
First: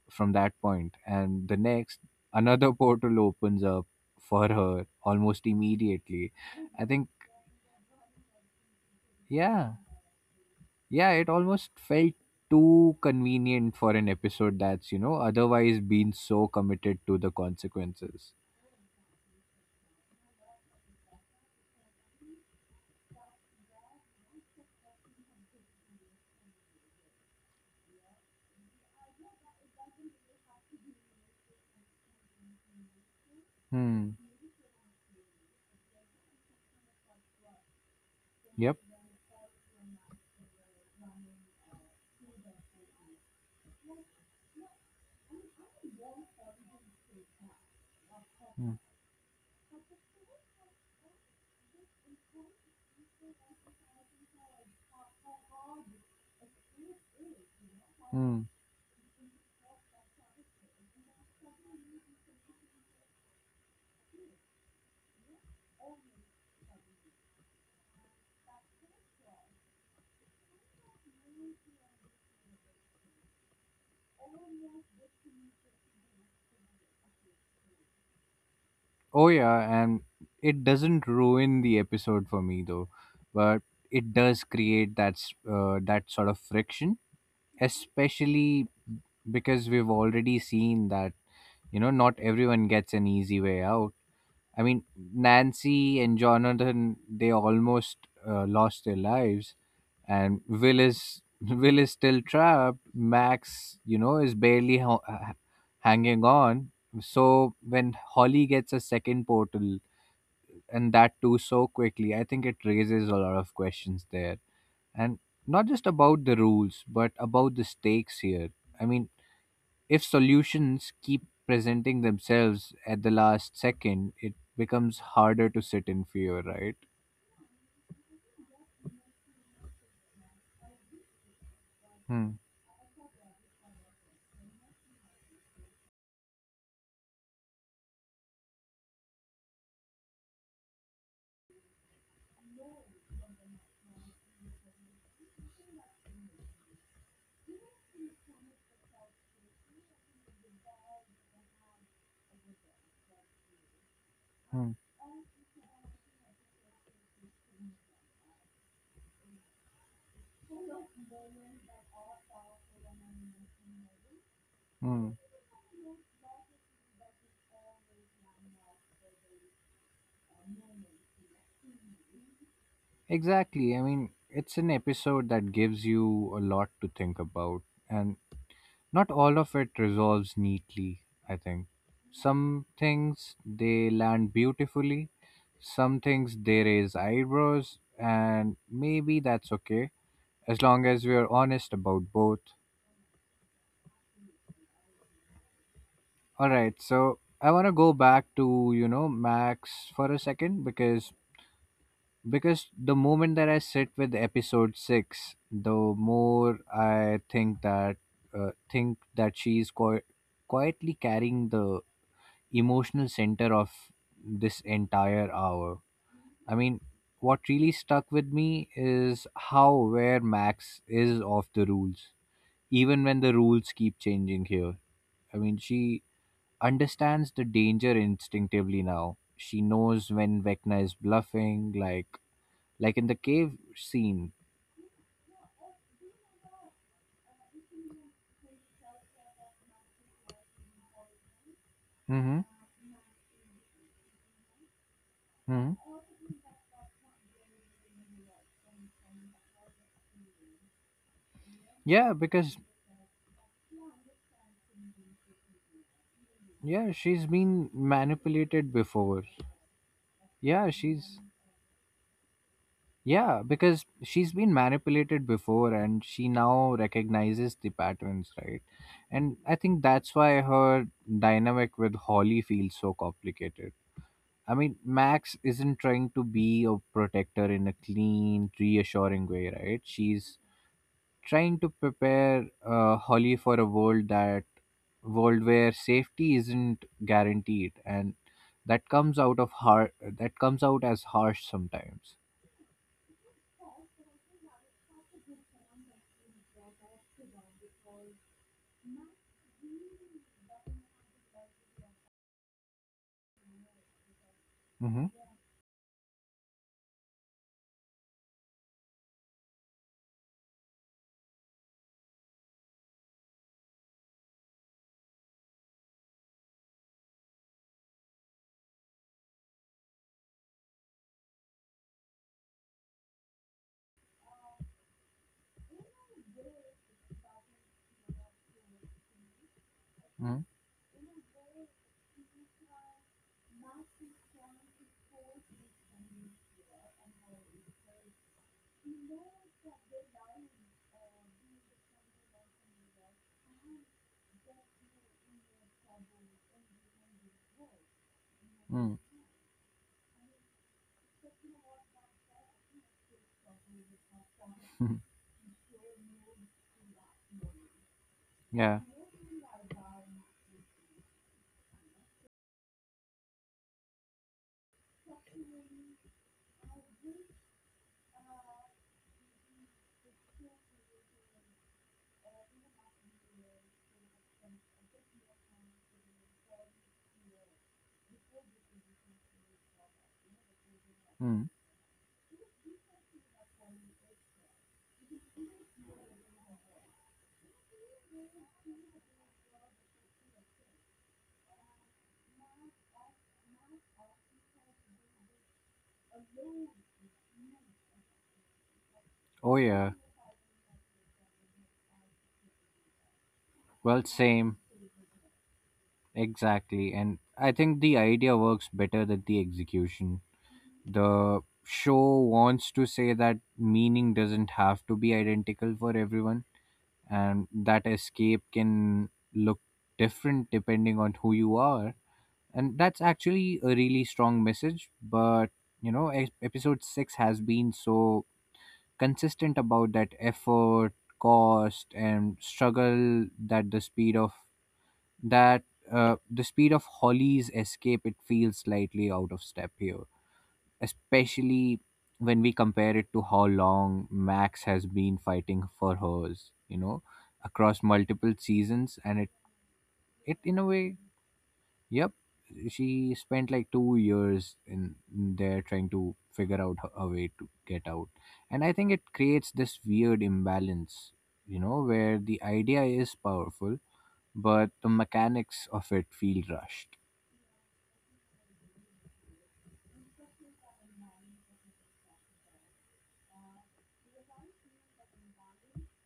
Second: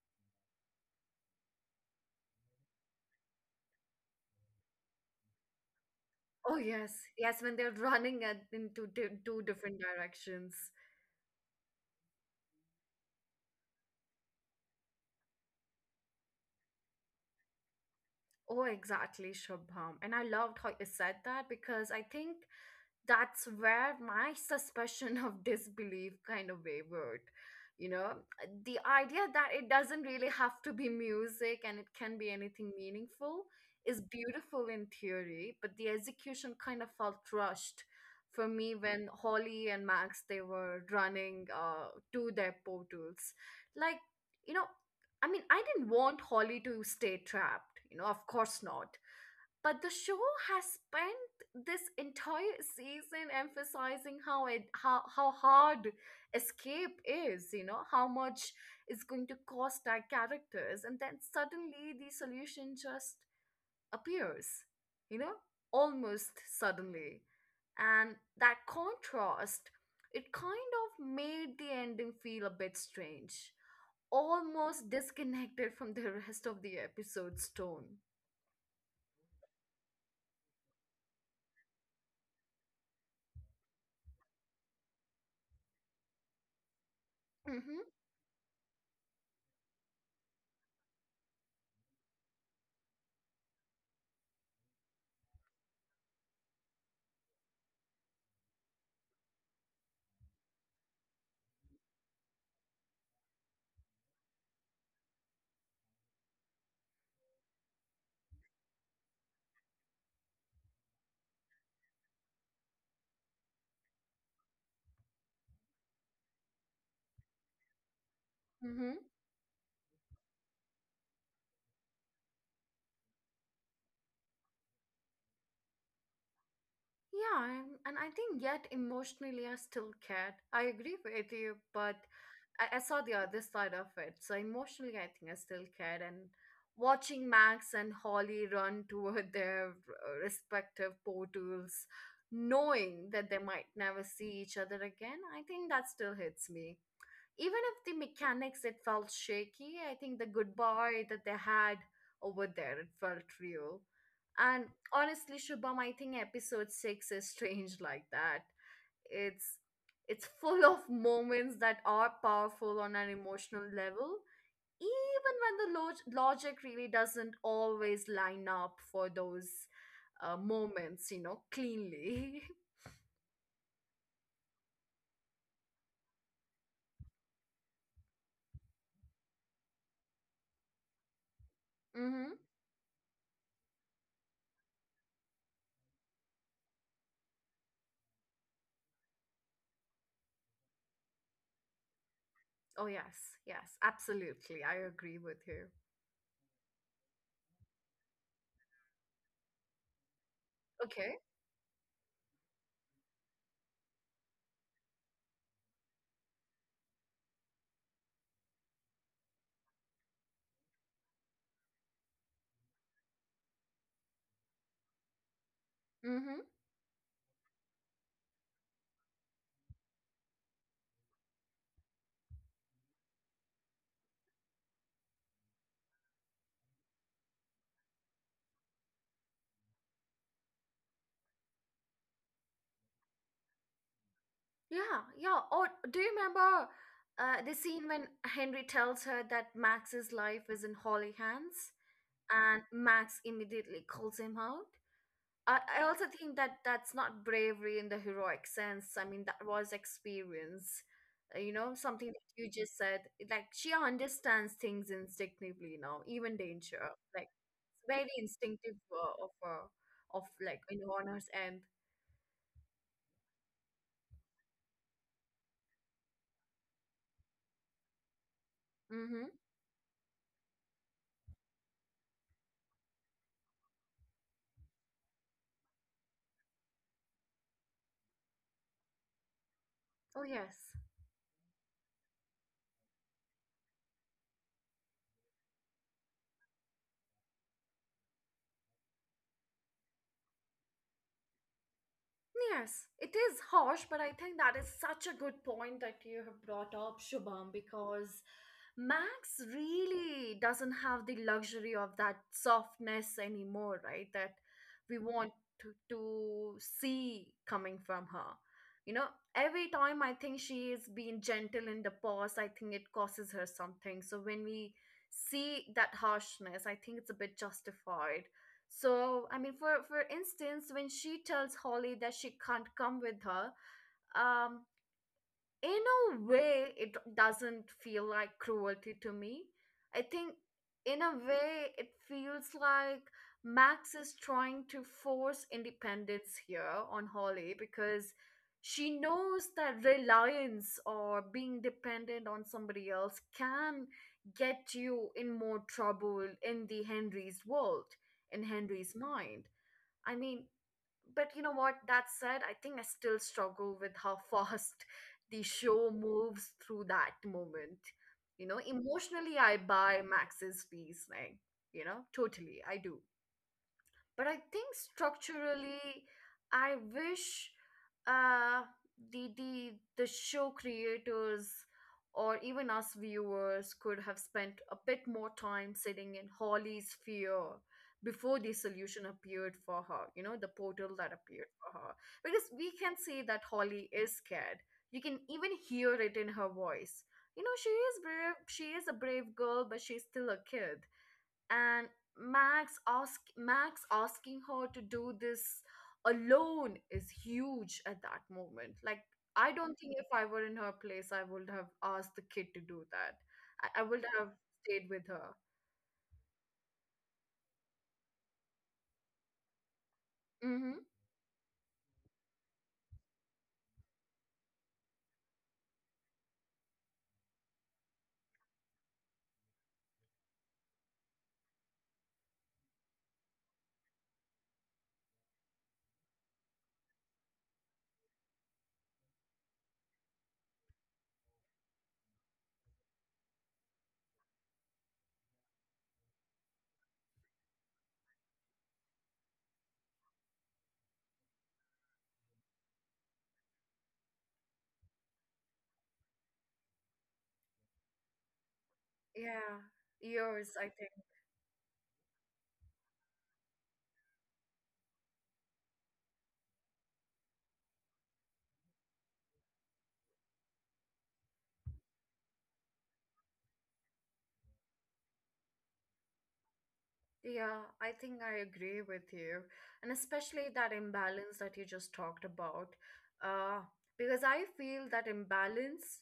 S2: from that point, and the next, another portal opens up for her almost immediately,
S1: Oh
S2: I
S1: yes,
S2: think.
S1: yes. When they're into di two
S2: Yeah.
S1: different directions.
S2: Yeah, it almost felt too convenient for an episode that's, otherwise been so committed to the consequences.
S1: Oh, exactly, Shubham. And I loved how you said that because I think that's where my suspicion of disbelief kind of wavered. You know, the idea that it doesn't really have to be music and it can be anything meaningful is
S2: Hmm.
S1: beautiful in theory, but the execution kind of felt rushed for me
S2: Yep.
S1: when Holly and Max they were running to their portals. Like, you know, I mean, I didn't want Holly to stay trapped. You know, of course
S2: Hmm.
S1: not. But the show has spent this entire season emphasizing how hard escape is, you know, how
S2: Hmm.
S1: much is going to cost our characters, and then suddenly the solution just appears, you know, almost suddenly. And that contrast, it kind of made the ending feel a bit strange, almost disconnected from the rest of the episode's tone.
S2: Oh, yeah, and it doesn't ruin the episode for me, though, but it does create that sort of friction,
S1: Mm-hmm.
S2: especially because we've already seen that, not everyone gets an easy way out. I mean, Nancy and Jonathan, they almost, lost their lives, and Will is— Will is still trapped. Max, is barely hanging on. So when Holly gets a second portal, and that too so quickly, I think it raises a lot of questions there, and not just about the rules, but about the stakes here. I
S1: Mm-hmm.
S2: mean, if solutions keep presenting themselves at the last second, it becomes harder to sit in fear, right?
S1: Yeah, and I think yet emotionally I still cared. I agree with you, but
S2: Hmm.
S1: I saw the other side of it. So emotionally, I think I still cared. And watching Max and Holly run toward their respective portals, knowing that they might never see each other again, I think that still hits me even if the mechanics it felt shaky. I think the goodbye that they had over there, it felt real. And
S2: Hmm.
S1: honestly, Shubham, I think episode 6 is strange like that. It's it's full of moments that are powerful on an emotional level
S2: Hmm.
S1: even when the logic really doesn't always line up for those moments, you know, cleanly.
S2: Exactly. I mean, it's an episode that gives you a lot to think about, and not all of it resolves neatly, I think.
S1: Mm-hmm.
S2: Some things they land beautifully, some things they raise eyebrows, and maybe that's okay as long as we're honest about both.
S1: Oh, yes, yes, absolutely, I agree with you.
S2: All right, so I want to go back to, Max for a second, because
S1: Okay.
S2: the moment that I sit with episode 6, the more I think that, she's quietly carrying the emotional center of this entire hour.
S1: Hmm.
S2: I mean, what really stuck with me is how aware Max is of the rules, even when the rules keep changing here. I mean, she understands the danger instinctively now. She knows when Vecna is bluffing, like in the cave scene.
S1: Yeah, yeah. Or do you remember the scene when Henry tells her that Max's life is in Holly hands
S2: Mm-hmm.
S1: and Max immediately calls him out? I
S2: Hmm.
S1: also think that that's not bravery in the heroic sense. I mean, that was experience. You know,
S2: Yeah,
S1: something that you
S2: because,
S1: just said. Like, she understands things instinctively now, even danger.
S2: yeah, she's
S1: Like,
S2: been
S1: it's very
S2: manipulated
S1: instinctive
S2: before.
S1: of her, of like,
S2: Yeah,
S1: you know, on
S2: she's
S1: her end.
S2: yeah, because she's been manipulated before and she now recognizes the patterns, right?
S1: Mm-hmm.
S2: And I think that's why her dynamic with Holly feels so complicated. I mean, Max isn't trying to be a protector in a clean, reassuring way, right?
S1: Oh,
S2: She's
S1: yes.
S2: trying to prepare, Holly for a world, that world where safety isn't guaranteed, and that comes out as harsh sometimes.
S1: Yes, it is harsh, but I think that is such a good point that you have brought up, Shubham, because Max really doesn't have the luxury of that softness anymore, right? That we
S2: Mm-hmm.
S1: want to see coming from her. You know, every time I think she is being gentle in the past, I think it causes her something. So when we see that harshness, I think it's a bit justified. So, I mean, for instance, when she tells Holly that she can't come with her, um, in a way, it doesn't feel like cruelty to me. I think, in a way, it feels like Max is trying to force independence here on Holly because she knows that reliance or being dependent on somebody else can get you in more trouble in the Henry's world, in
S2: Mm-hmm.
S1: Henry's mind. I mean, but you know what? That said, I think I still struggle with how fast the show moves through that moment. You know,
S2: Yeah.
S1: emotionally, I buy Max's piece, like, you know, totally, I do. But I think structurally, I wish uh, the the show creators or even us viewers could have spent a bit more time sitting in Holly's fear before the solution appeared for her. You know, the portal that
S2: Mm.
S1: appeared for her, because we can see that Holly is scared. You can even hear it in her voice. You know, she is brave. She is a brave girl, but she's still a kid and Max asking her to do this alone is huge at that moment. Like, I
S2: Oh
S1: don't
S2: yeah.
S1: think if I were in her place I would have asked the kid to do that. I
S2: Well,
S1: would have
S2: same.
S1: stayed with her.
S2: Exactly, and I think the idea works better than the execution.
S1: Mm-hmm.
S2: The show wants to say that meaning doesn't have to be identical for everyone and that escape can look different depending on who you are, and that's actually a really strong message. But episode 6 has been so consistent about that effort, cost, and struggle, that the speed of that Holly's escape, it feels slightly out of step here, especially when we compare it to how long Max has been fighting for hers, across multiple seasons. And it,
S1: Yeah, years,
S2: in a
S1: I think.
S2: way, yep, she spent like 2 years in there trying to figure out a way to get out. And I think it creates this weird imbalance, where the idea is powerful, but the mechanics of it feel rushed.
S1: Yeah, I think I agree with you, and especially that imbalance that you just talked about, uh because I feel that imbalance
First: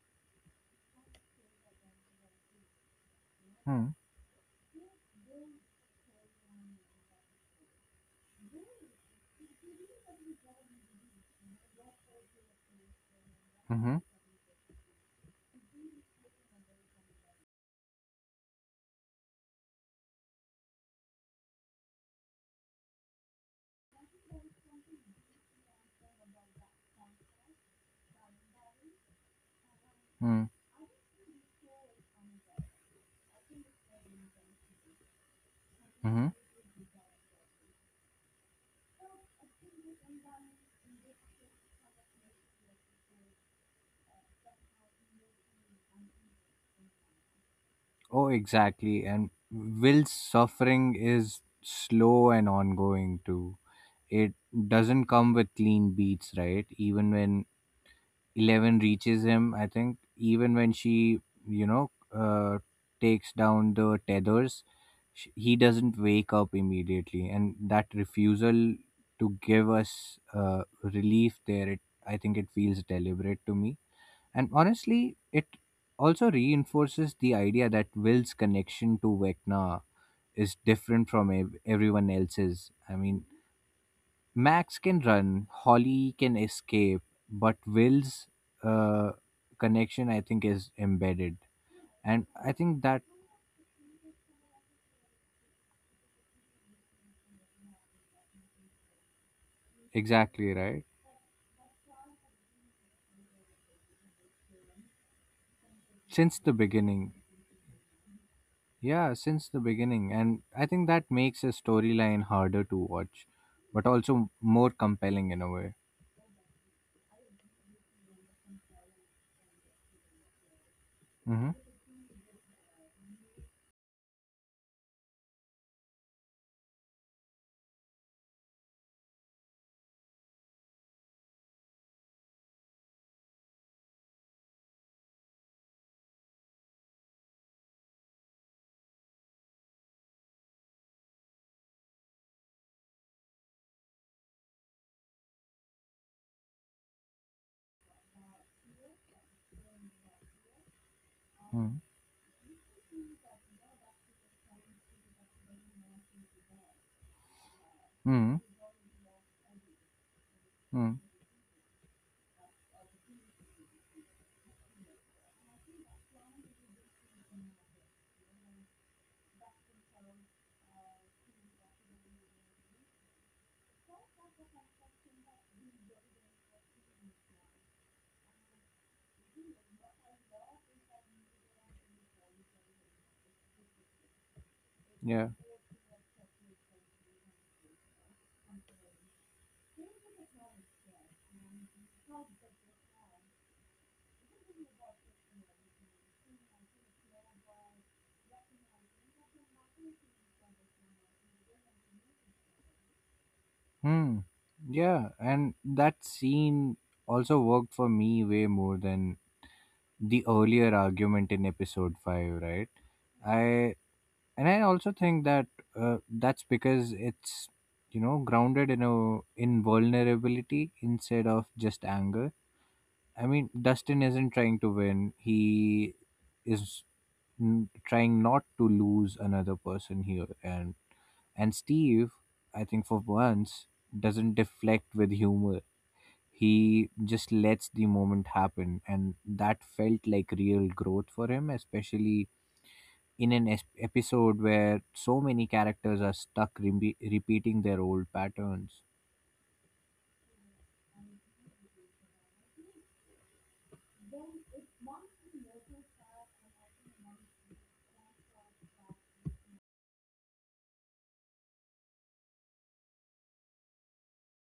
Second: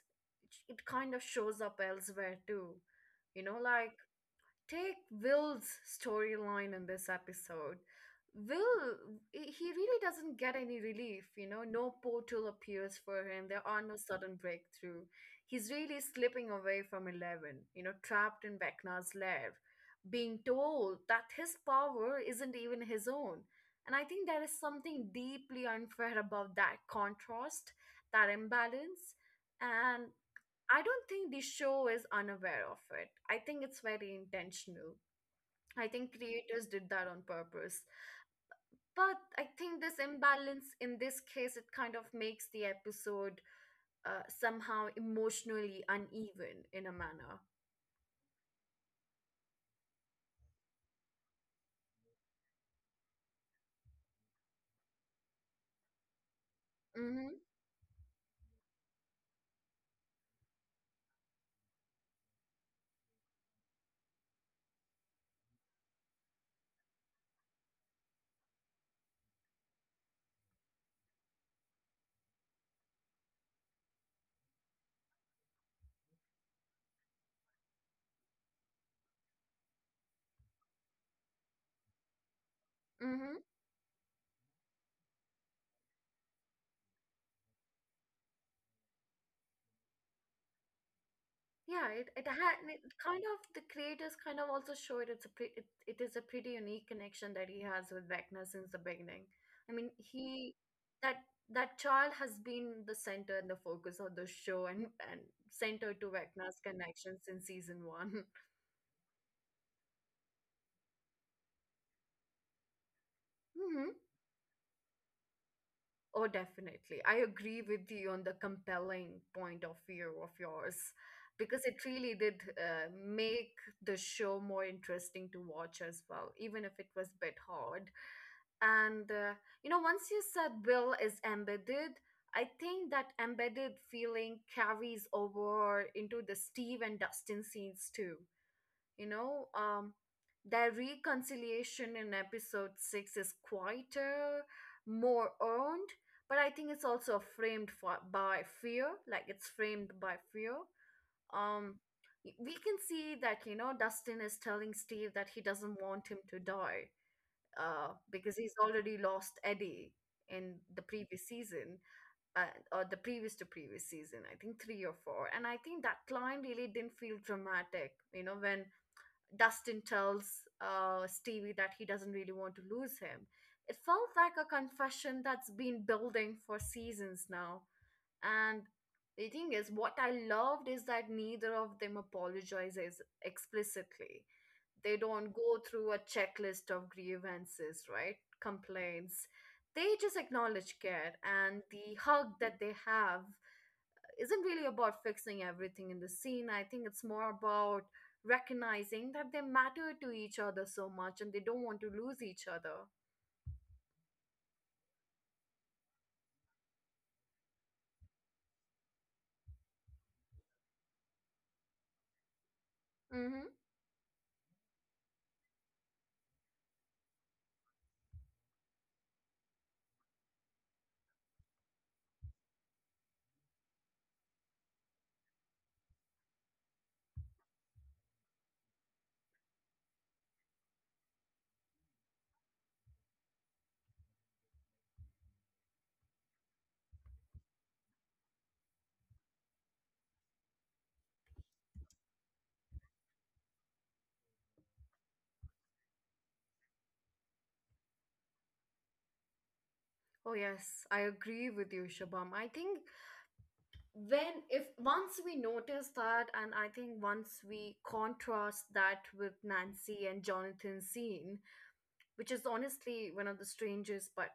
S1: it kind of shows up elsewhere too, you know,
S2: Hmm.
S1: like take Will's storyline in this episode. Will, he really doesn't get any relief, you know? No portal appears for him. There are no
S2: Mm-hmm.
S1: sudden breakthrough. He's really slipping away from Eleven, you know, trapped in Vecna's lair, being told that his power isn't even his own. And I think there is something deeply unfair about that contrast, that imbalance. And
S2: Mm-hmm.
S1: I don't think the show is unaware of it. I think it's very intentional. I think
S2: Mm-hmm.
S1: creators did that on purpose. But I think this imbalance in this case, it kind of makes the episode somehow emotionally uneven in a manner.
S2: Oh, exactly. And Will's suffering is slow and ongoing too. It doesn't come with clean beats, right? Even
S1: Mm-hmm.
S2: when Eleven reaches him, I think, even when she, you know, uh, takes down the tethers, he doesn't wake up immediately. And that refusal to give us, relief there, I think it feels deliberate to me. And honestly, it also reinforces the idea that Will's connection to Vecna is different from everyone else's. I mean,
S1: Mm-hmm.
S2: Max can run, Holly can escape, but Will's, uh, connection, I think, is embedded.
S1: Yeah, it
S2: And I
S1: had and it
S2: think that—
S1: kind of the creators kind of also showed it's a pre it, it is a pretty unique connection that he has with Vecna since the beginning. I mean,
S2: exactly
S1: he
S2: right.
S1: that that child has been the center and the focus of the show and center to
S2: Since the
S1: Vecna's
S2: beginning.
S1: connection since season one.
S2: Yeah, since the beginning. And I think that makes a storyline harder to watch,
S1: Mm-hmm.
S2: but also more compelling in a way.
S1: Oh, definitely. I agree with you on the compelling point of view of yours
S2: Mm-hmm.
S1: because it really did make the show more interesting to watch as well, even if it was a bit hard. And you know, once you said Will is embedded, I think that embedded feeling carries over into the Steve and Dustin scenes too. You know, their reconciliation in episode six is quieter, more earned, but I think it's also framed by fear, like it's framed by fear. Um,
S2: Mm-hmm.
S1: we can see that, you know, Dustin is telling Steve that he doesn't want him to die because
S2: Mm-hmm.
S1: he's already lost Eddie in the
S2: Mm-hmm.
S1: previous season, uh, or the previous to previous season, I think three or four. And I think that line really didn't feel dramatic, you know, when Dustin tells Stevie that he doesn't really want to lose him. It felt like a confession that's been building for seasons now. And the thing is, what I loved is that neither of them apologizes explicitly. They don't
S2: Yeah.
S1: go through a checklist of grievances, right? Complaints. They just acknowledge care. And the hug that they have isn't really about fixing everything in the scene. I think it's more about recognizing that they matter to each other so much and they don't want to lose each other.
S2: Hmm. Yeah, and that scene also worked for me way more than the earlier argument in episode 5, right?
S1: Mm-hmm.
S2: I and I also think that, that's because it's, grounded in a in vulnerability instead of just anger. I mean, Dustin isn't trying to win. He is trying not to lose another person here, and Steve, I think, for once, doesn't deflect with humor. He just lets the moment happen, and that felt like real growth for him, especially in an episode where so many characters are stuck repeating their old patterns.
S1: Oh, yes, I agree with you, Shabam. I think when if once we notice that, and I think once we contrast that with Nancy and Jonathan's scene, which is honestly one of the strangest but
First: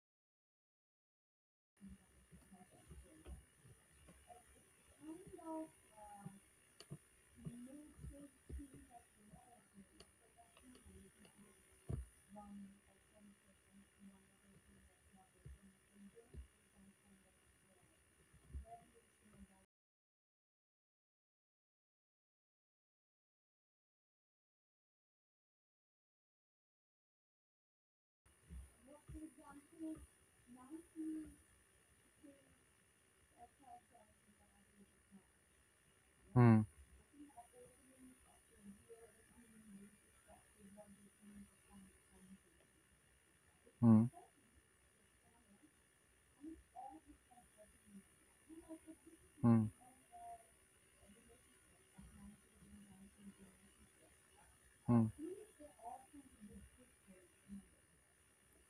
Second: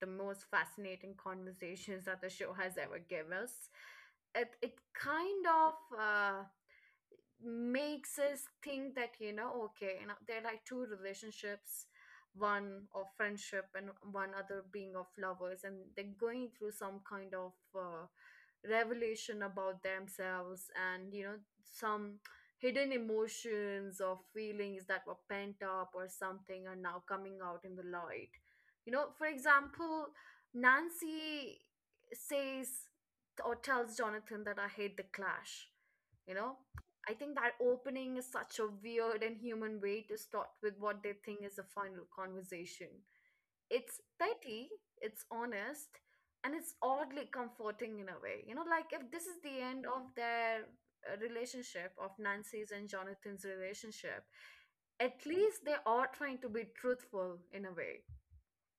S1: the most fascinating conversations that the show has ever given us, it kind of uh, makes us think that, you know, okay, you know, there are like two relationships, one of friendship and one other being of lovers, and they're going through some kind of revelation about themselves. And you know, some hidden emotions or feelings that were pent up or something are now coming out in the light. You know, for example, Nancy says or tells Jonathan that I hate the Clash, you know.
S2: Hmm.
S1: I think that opening is such a weird and human way to start with what they think is a final conversation. It's
S2: Hmm.
S1: petty, it's honest, and it's oddly comforting in a way. You know, like if this is the
S2: Hmm.
S1: end of their relationship, of Nancy's and Jonathan's relationship,
S2: Hmm.
S1: at least they are trying to be truthful in a way.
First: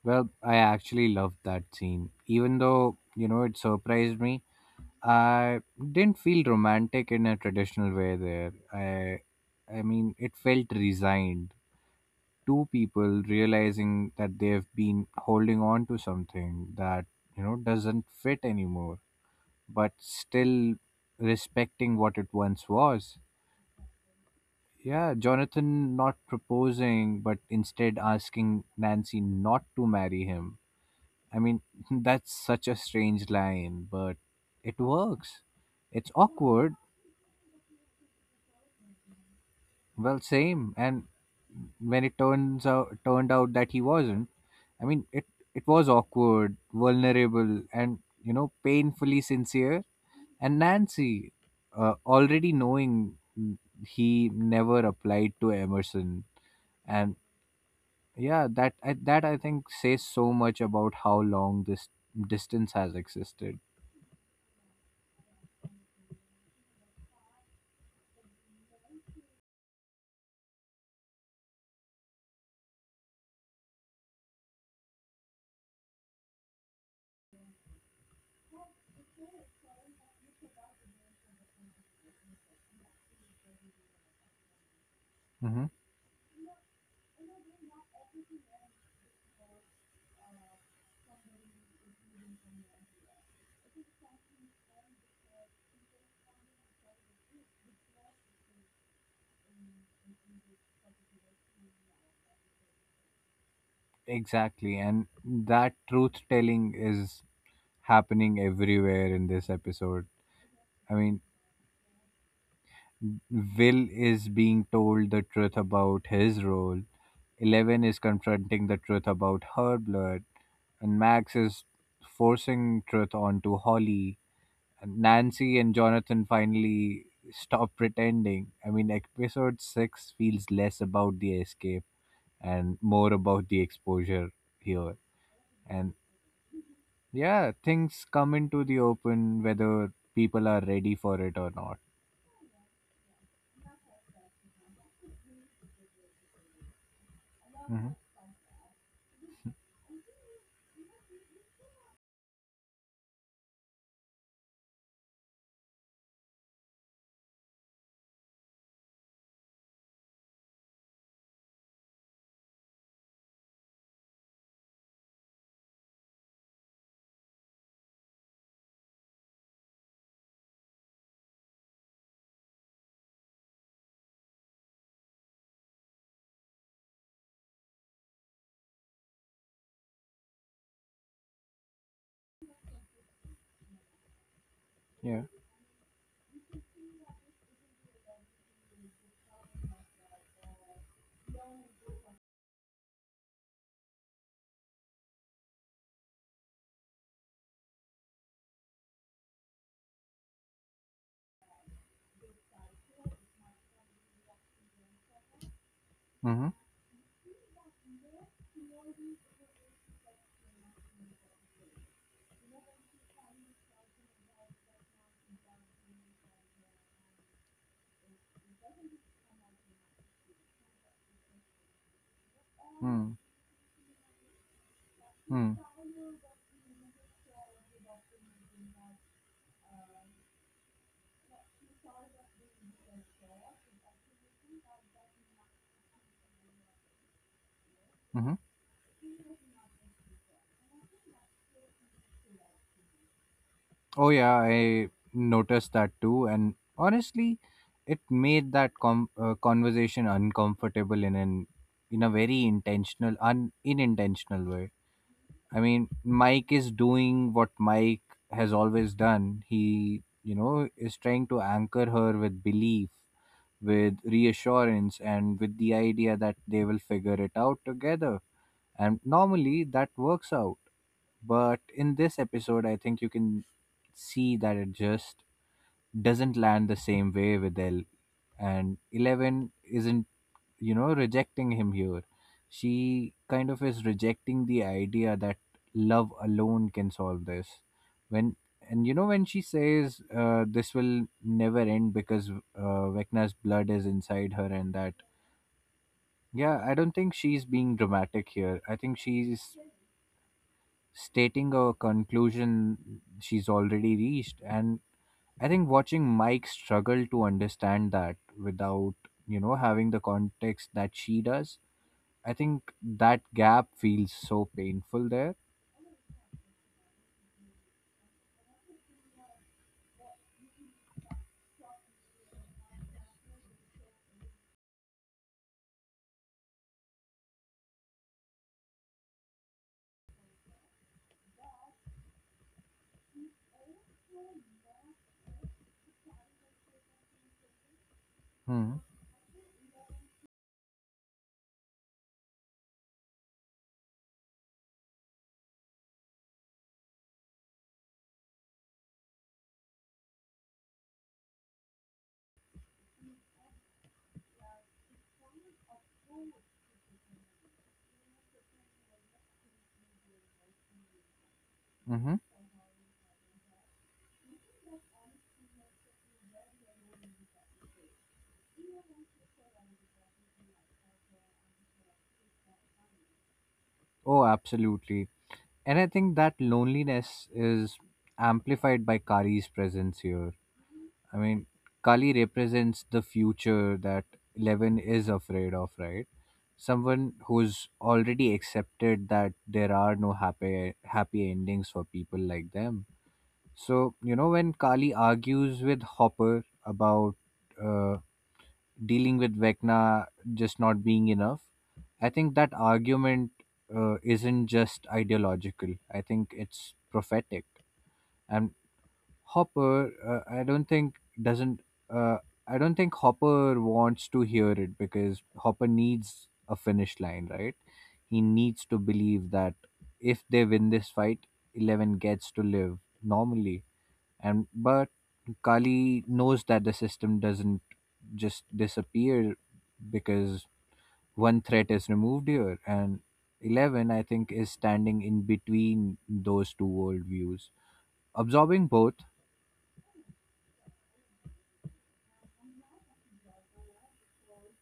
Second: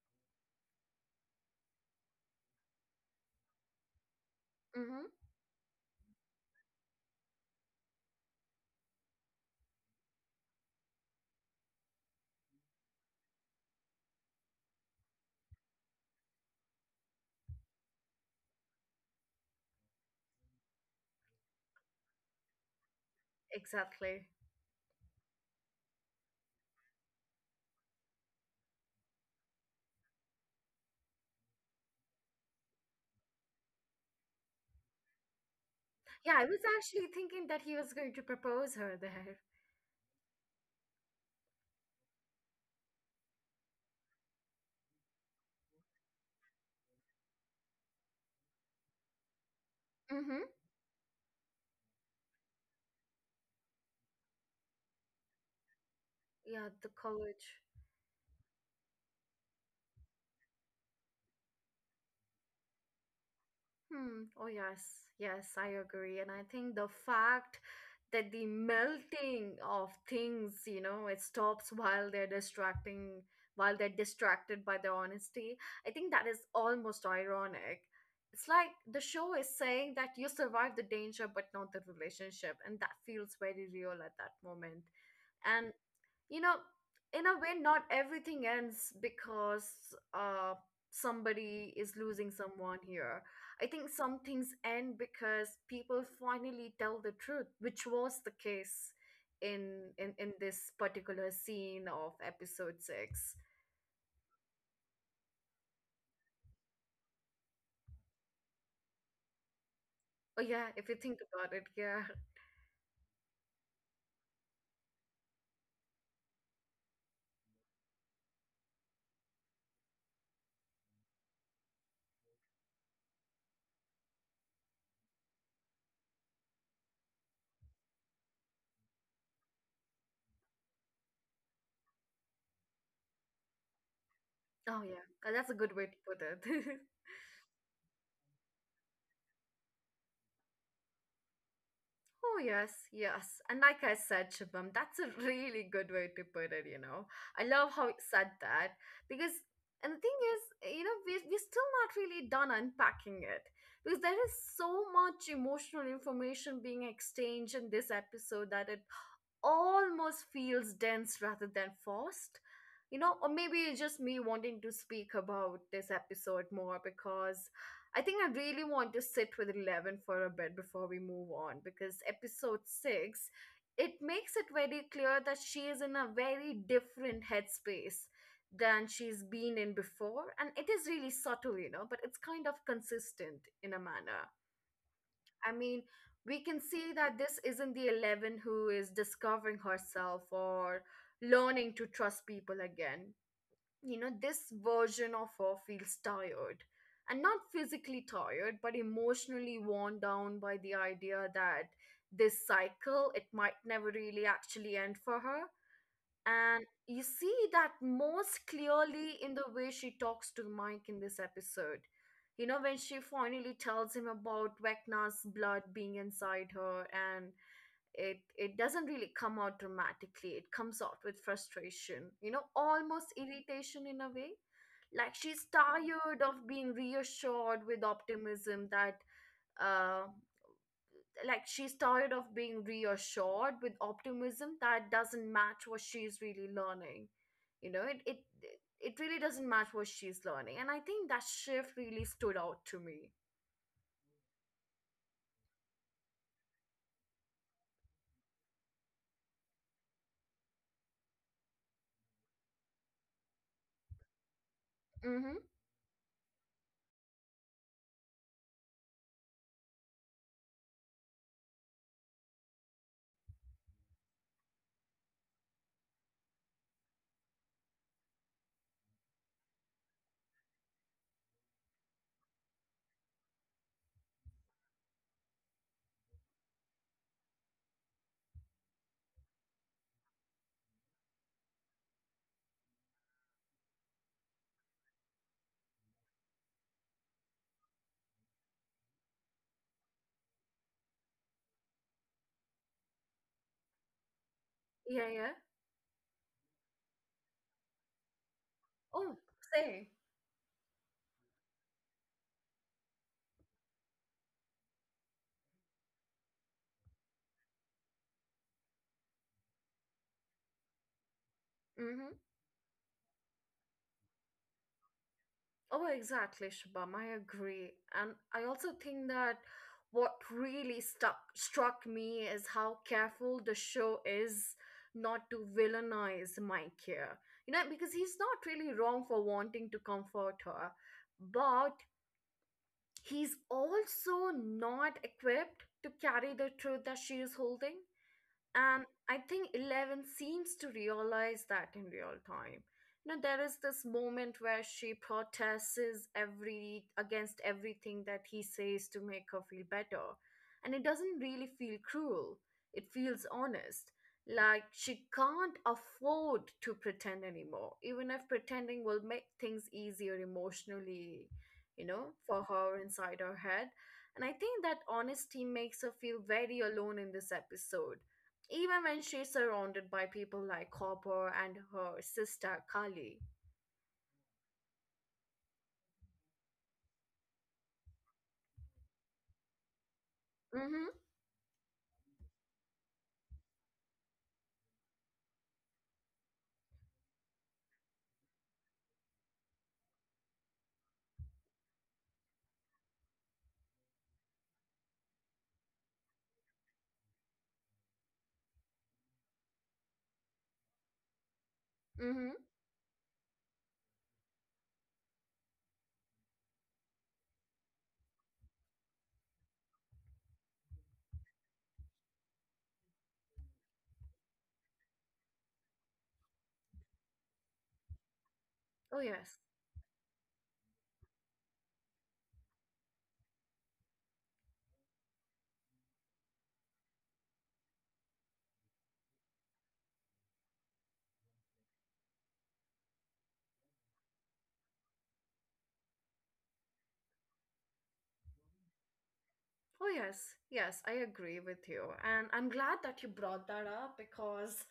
S2: Well, I actually loved that scene, even though, it surprised me.
S1: Mm-hmm.
S2: I didn't feel romantic in a traditional way there. I mean, it felt resigned. Two people realizing that they've been holding on to something that, doesn't fit anymore, but still respecting what it once was.
S1: Exactly.
S2: Yeah, Jonathan not proposing, but instead asking Nancy not to marry him. I mean, that's such a strange line, but it works. It's
S1: Yeah, I was
S2: awkward.
S1: actually thinking that he was going to propose her there.
S2: Well, same. And when it turns out turned out that he wasn't, I mean, it was awkward, vulnerable, and, painfully sincere.
S1: Mm-hmm.
S2: And Nancy, already knowing he never applied to Emerson,
S1: Yeah, the
S2: and
S1: college.
S2: yeah, that I think says so much about how long this distance has existed.
S1: Hmm. Oh, yes. Yes, I agree. And I think the fact that the melting of things, you know, it stops while they're distracting, while they're distracted by their honesty, I think that is almost ironic. It's like the show is saying that you survived the danger, but not the relationship. And that feels very real at that moment.
S2: Hmm.
S1: And you know, in a way, not everything ends because somebody is losing someone here. I think some things end because people finally tell the truth, which was the case in this particular scene of episode 6.
S2: Exactly, and that truth telling is happening everywhere in this episode.
S1: Oh yeah, if
S2: I
S1: you think
S2: mean,
S1: about it, yeah.
S2: Will is being told the truth about his role. Eleven is confronting the truth about her blood. And Max is forcing truth onto Holly. And Nancy and Jonathan finally stop pretending. I mean, episode 6 feels less about the escape and more about the exposure
S1: Oh
S2: here.
S1: yeah, that's a good way
S2: And
S1: to put it.
S2: yeah, things come into the open whether people are ready for it or not.
S1: Oh, yes, yes. And like I said, Shubham, that's a really good way to put it, you know. I love how
S2: Hmm.
S1: you said that because, and the thing is, you know, we're still not really done unpacking it because there is so much emotional information being exchanged in this episode that it almost feels dense rather than forced. You know, or maybe it's just me wanting to speak about this episode more because I think I really want to sit with Eleven for a bit before we move on, because episode 6 it makes it very clear that she is in a very different headspace than she's been in before, and it is really subtle, you know, but it's kind of consistent in a manner.
S2: Yeah.
S1: I mean, we can see that this isn't the Eleven who is discovering herself or learning to trust people again. You know, this version of her feels tired. And not physically tired, but emotionally worn down by the idea that this cycle, it might never really actually end for her,
S2: Mm-hmm.
S1: and you see that most clearly in the way she talks to Mike in this episode. You know, when she finally tells him about Vecna's blood being inside her and it doesn't really come out dramatically. It comes out with frustration, you know, almost
S2: Hmm.
S1: irritation in a way. Like she's
S2: Hmm.
S1: tired of being reassured with optimism that uh like she's tired of being reassured with optimism that doesn't match what she's really learning you know it it
S2: Mm-hmm.
S1: it really doesn't match what she's learning, and I think that shift really stood out to me.
S2: Oh yeah, I noticed that too, and honestly, it made that conversation uncomfortable in a very intentional, un unintentional way.
S1: Mm-hmm.
S2: I mean, Mike is doing what Mike has always done. He, you know, is trying to anchor her with belief, with reassurance, and with the idea that they will figure it out together. And normally that works out, but in this episode I think you can see that it just doesn't land the same way with Elle. And 11 isn't, you know, rejecting him here. She kind of is rejecting the idea that love alone can solve this. When and you know when she says this will never end because Vecna's blood is inside her and that,
S1: Yeah, yeah.
S2: yeah, I don't think she's being dramatic here. I think
S1: Oh,
S2: she's
S1: say.
S2: stating a conclusion she's already reached. And I think watching Mike struggle to understand that without, you know, having the context that she does, I think that gap feels so painful there.
S1: Oh, exactly, Shabam. I agree. And I also think that what really stuck struck me is how careful the show is not to villainize Mike here. You know, because he's not really wrong for wanting to comfort her, but he's also not equipped to carry the truth that she is holding. And
S2: Hmm.
S1: I think 11 seems to realize that in real time. You know, there is this moment where she protests every against everything that he says to make her feel better. And it doesn't really feel cruel. It feels honest. Like she can't afford to pretend anymore, even if pretending will make things easier emotionally, you know,
S2: Mm-hmm.
S1: for her inside her head. And I think that honesty makes her feel very alone in this episode even when she's surrounded by people like Copper and her sister Kali.
S2: Oh, absolutely. And I think that loneliness is amplified by Kali's presence here.
S1: Mm-hmm.
S2: I mean, Kali represents the future that 11 is afraid of, right? Someone who's already accepted that there are no happy endings for people like them. So you know when Kali argues with Hopper about uh, dealing with Vecna just not being enough, I
S1: Mm-hmm.
S2: think that argument isn't just ideological. I think it's prophetic. And Hopper, I don't think doesn't. Uh, I don't think Hopper wants to hear it because Hopper needs a finish line, right? He needs
S1: Oh
S2: to
S1: yes.
S2: believe that if they win this fight, 11 gets to live normally. And but Kali knows that the system doesn't just disappear because one threat is removed here, and 11, I think, is standing in between those two worldviews, absorbing both.
S1: Oh yes. Yes, I agree with you. And I'm glad that you brought that up because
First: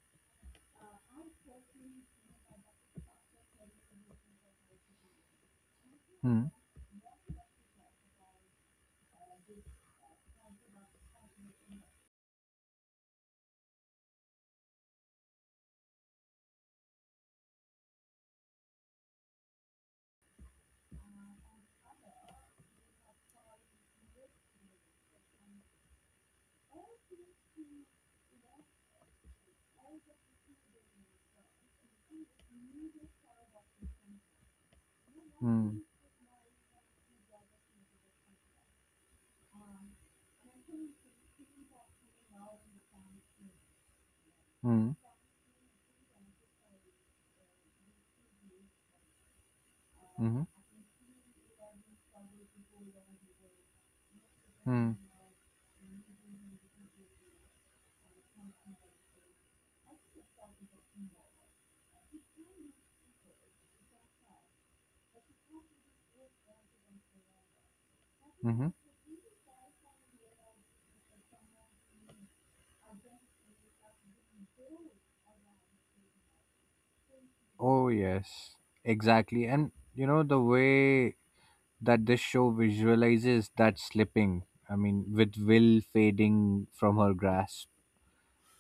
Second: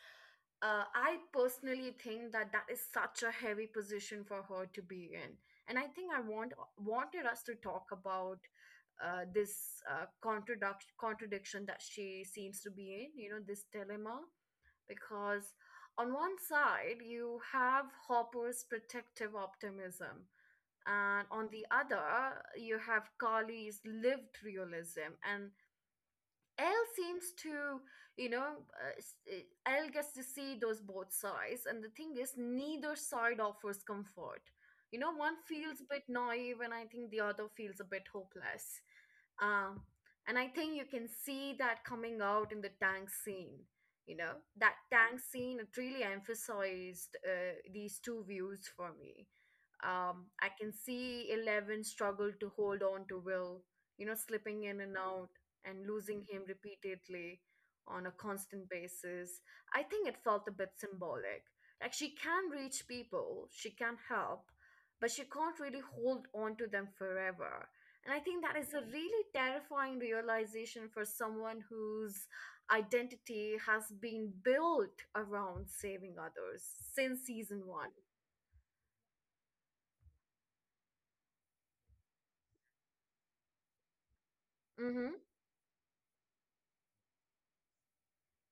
S1: I personally think that that is such a heavy position for her to be in. And I think I
S2: Hmm.
S1: want wanted us to talk about this contradiction that she seems to be in, you know, this dilemma, because on one side you have Hopper's protective optimism, and on the other you have Carly's lived realism, and Elle seems to, you know, s- eh, Elle gets to see those both sides, and the thing is, neither side offers comfort. You know, one
S2: Mm,
S1: feels a bit naive, and I think the other feels a bit hopeless. Um, and I think you can see that coming out in the tank scene. You know, that
S2: mm,
S1: tank scene it really emphasized these two views for me.
S2: mm,
S1: I can see 11 struggle to hold on to Will, you know, slipping in
S2: mm,
S1: and out and losing him repeatedly on a constant basis. I think it felt a bit symbolic. Like she can reach people, she can help, but she can't really hold on to them forever, and I think that
S2: mm.
S1: is a really terrifying realization for someone whose identity has been built around saving others since season
S2: Oh,
S1: one.
S2: yes, exactly. And you know, the way that this show visualizes that slipping, I mean,
S1: Mm-hmm.
S2: with Will fading from her grasp,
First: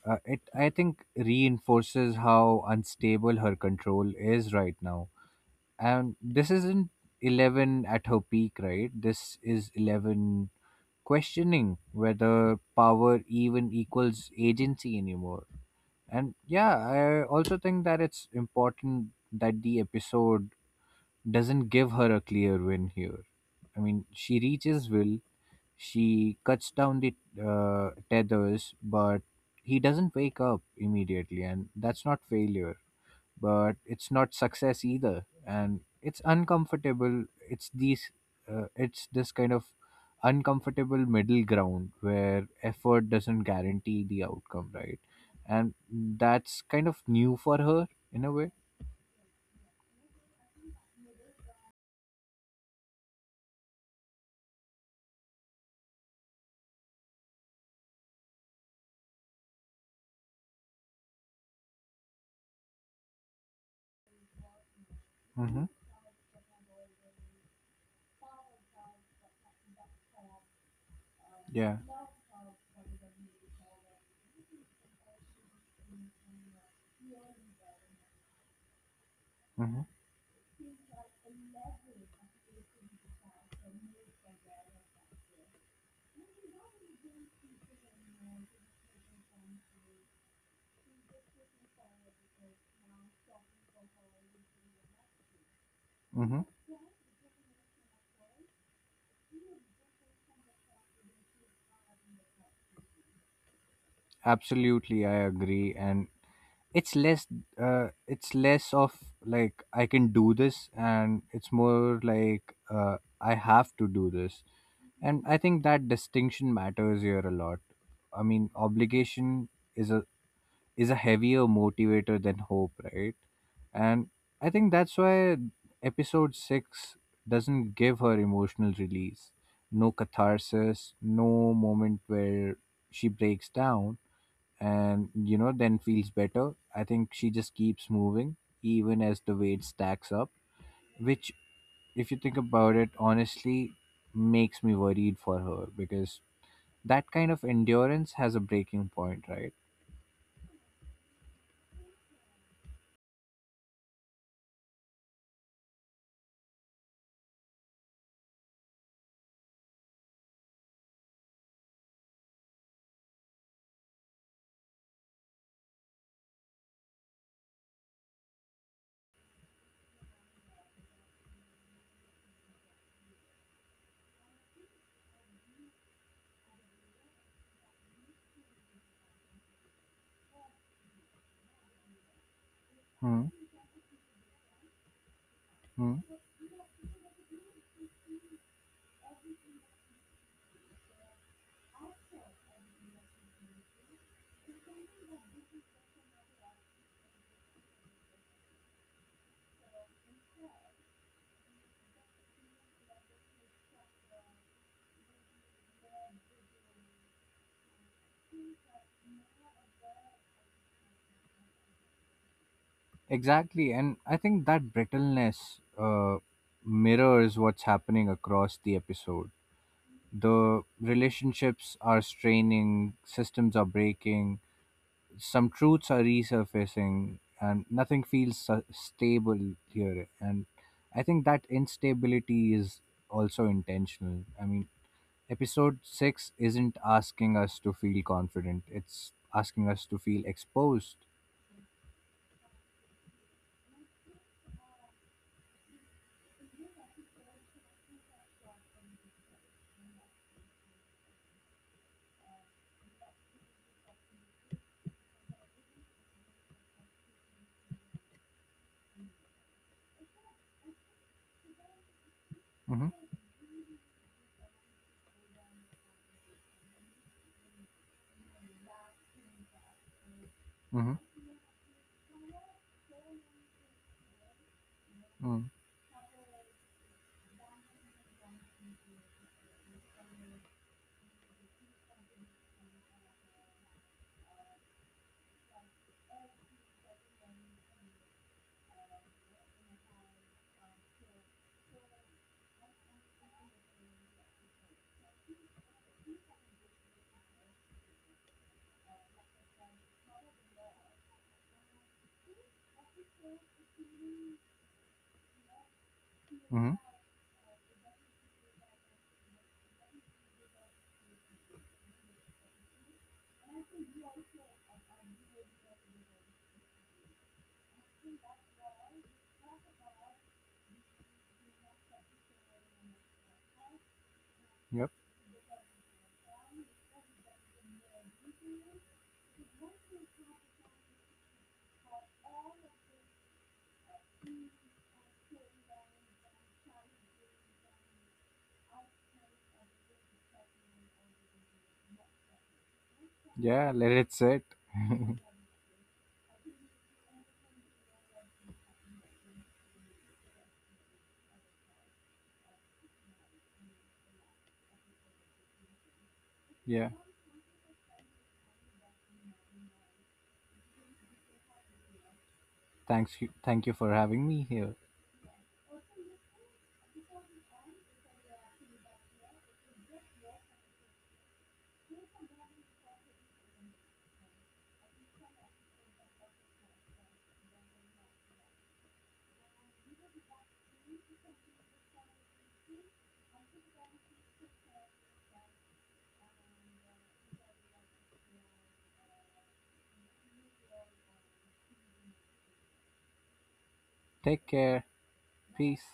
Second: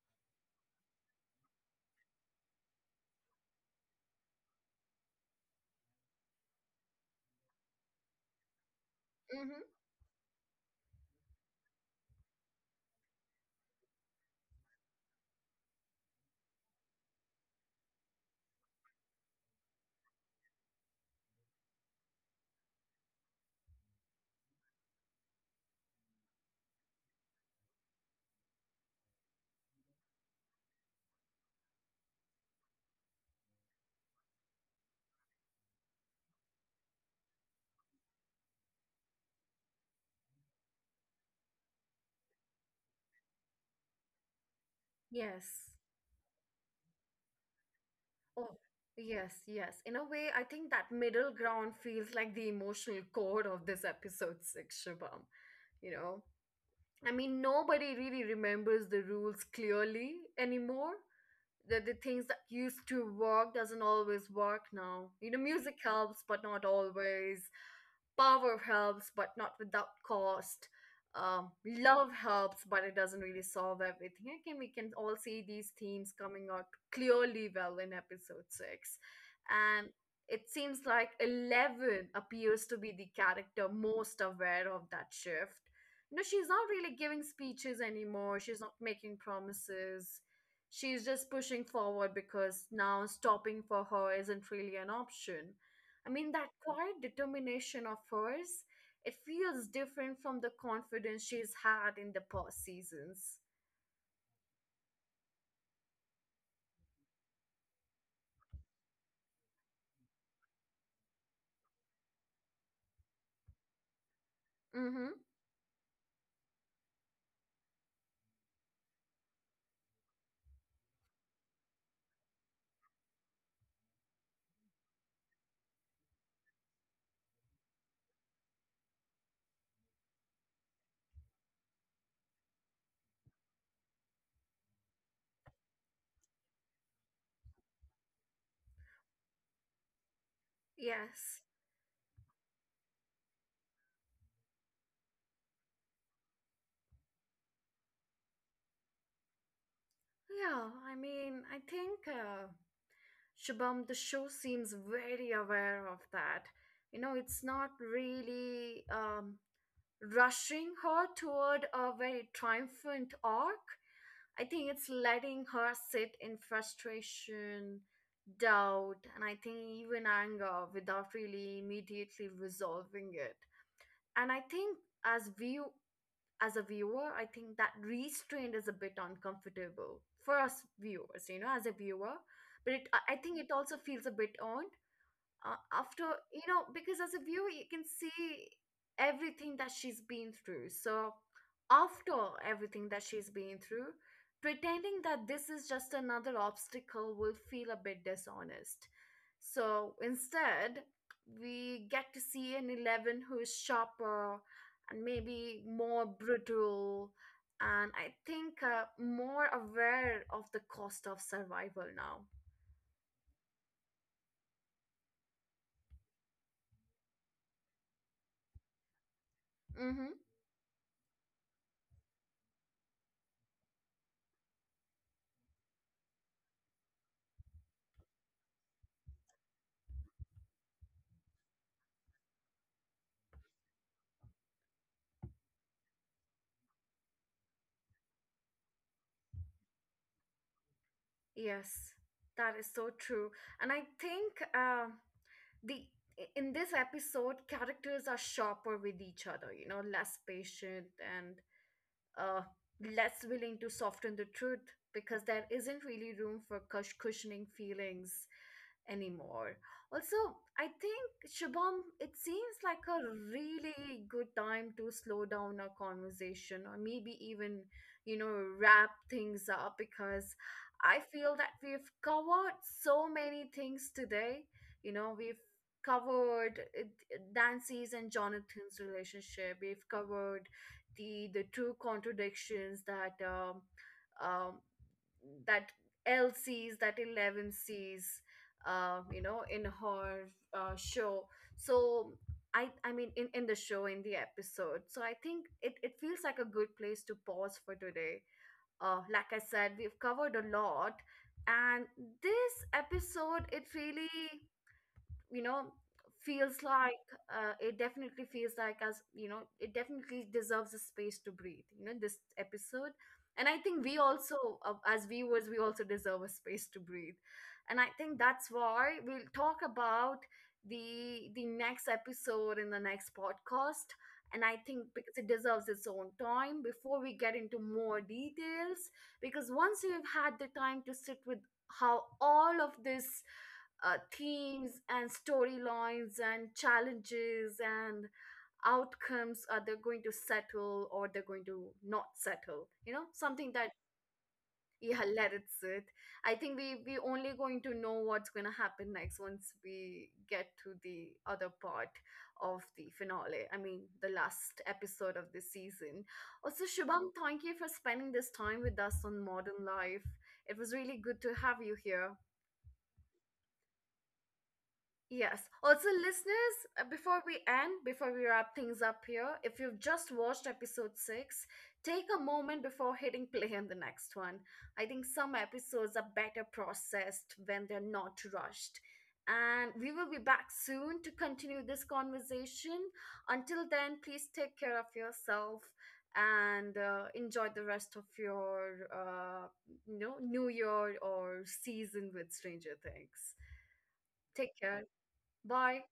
S2: it, I think, reinforces how unstable her control is right now. And this isn't 11 at her peak, right? This is
S1: Mm-hmm.
S2: 11 questioning whether power even equals agency anymore. And yeah, I also think that it's important that the episode doesn't give her a clear win here. I mean, she reaches Will, she cuts down the tethers, but he doesn't wake up immediately, and that's not failure, but it's not success either, and it's uncomfortable. It's these it's this kind of uncomfortable middle ground where effort doesn't guarantee the outcome, right?
S1: Yes.
S2: And that's kind of new for her, in a
S1: Oh,
S2: way.
S1: yes, yes. In a way, I think that middle ground feels like the emotional core of this episode six, Shubham. You know, I mean, nobody really remembers the rules clearly anymore. The things that used to work doesn't always work now. You know,
S2: Mm-hmm.
S1: music helps but not always, power helps but not without cost,
S2: Yeah.
S1: love helps but it doesn't really solve everything. Again, we can all see these themes coming out clearly well in episode 6.
S2: Mm-hmm.
S1: And it seems like 11 appears to be the character most aware of that shift. You know, she's not really giving speeches anymore, she's not making promises. She's just pushing forward because now stopping for her isn't really an option. I mean,
S2: Mm-hmm.
S1: that quiet determination of hers, it feels different from the confidence she's had in the past seasons.
S2: Absolutely, I agree. And it's less it's less of like I can do this, and it's more like I have to do this.
S1: Mm-hmm.
S2: And I think that distinction matters here a lot. I mean, obligation is a is a heavier motivator than hope, right? And I think that's why episode 6 doesn't give her emotional release. No catharsis, no moment where she breaks down and you know then feels better. I think she just keeps moving even as the weight stacks up, which
S1: Yes.
S2: if you think about it honestly makes me worried for her because that kind of endurance has a breaking point, right?
S1: Yeah, I mean, I think Shubham, the show seems very aware of that. You know, it's not really rushing her toward a very triumphant arc. I think it's letting her sit in frustration, doubt, and I think even anger without really immediately resolving it. And I think as view as a viewer, I think that restraint is a bit uncomfortable for us viewers, you know, as a viewer. But it, I
S2: Hmm.
S1: think it also feels a bit on after,
S2: Hmm.
S1: you know, because as a viewer you can see everything that she's been through. So after everything that she's been through, pretending that this is just another obstacle will feel a bit dishonest. So instead we get to see an 11 who's sharper and maybe more brutal, and I think more aware of the cost of survival now.
S2: Exactly, and I think that brittleness mirrors what's happening across the episode.
S1: Mm-hmm.
S2: The relationships are straining, systems are breaking, some truths are resurfacing, and nothing feels stable here. And I think that instability is also intentional. I mean, Episode 6 isn't asking us to feel confident, it's asking us to feel exposed.
S1: Yes, that is so true. And I think the in this episode, characters are sharper with each other, you know, less patient, and uh, less willing to soften the truth because there isn't really room for cushioning feelings anymore. Also, I think Shubham, it seems like
S2: Mm-hmm.
S1: a really good time to slow down our conversation or maybe even, you know, wrap things up because
S2: Mm-hmm.
S1: I feel that we've covered so many things today. You know, we've
S2: Mm-hmm.
S1: covered Nancy's and Jonathan's relationship. We've covered the true contradictions that um, that 11 sees, you know, in her show. So I mean, in the show, in the episode. So I think it feels like a good place to pause for today. Like I said, we've covered a lot, and this episode, it really, you know, feels
S2: Mm-hmm.
S1: like it definitely deserves a space to breathe, you know, this episode. And I think we also, as viewers we also deserve a space to breathe. And I think that's why we'll talk about the next episode in the next podcast, and I think
S2: Yep.
S1: because it deserves its own time before we get into more details. Because once you've had the time to sit with how all of this themes and storylines and challenges and outcomes, are they going to settle or they're going to not settle, you know, something
S2: Yeah,
S1: that,
S2: let it sit.
S1: yeah. Let it sit. I think we only going to know what's going to happen next once we get to the other part of the finale. I mean the last episode of this season. Also
S2: Yeah.
S1: Shubham, thank you for spending this time with us on Modern Life. It was really good to have you here.
S2: Thanks you thank you for having me here.
S1: Yes. Also, listeners, before we end, before we wrap things up here, if you've just watched episode six, take a moment before hitting play on the next one. I think some episodes are better processed when they're not rushed. And we will be back soon to continue this conversation. Until then, please take care of yourself and enjoy the rest of your you know, new year or season with Stranger Things.
S2: Take
S1: Take
S2: care.
S1: care.
S2: Peace.
S1: Bye.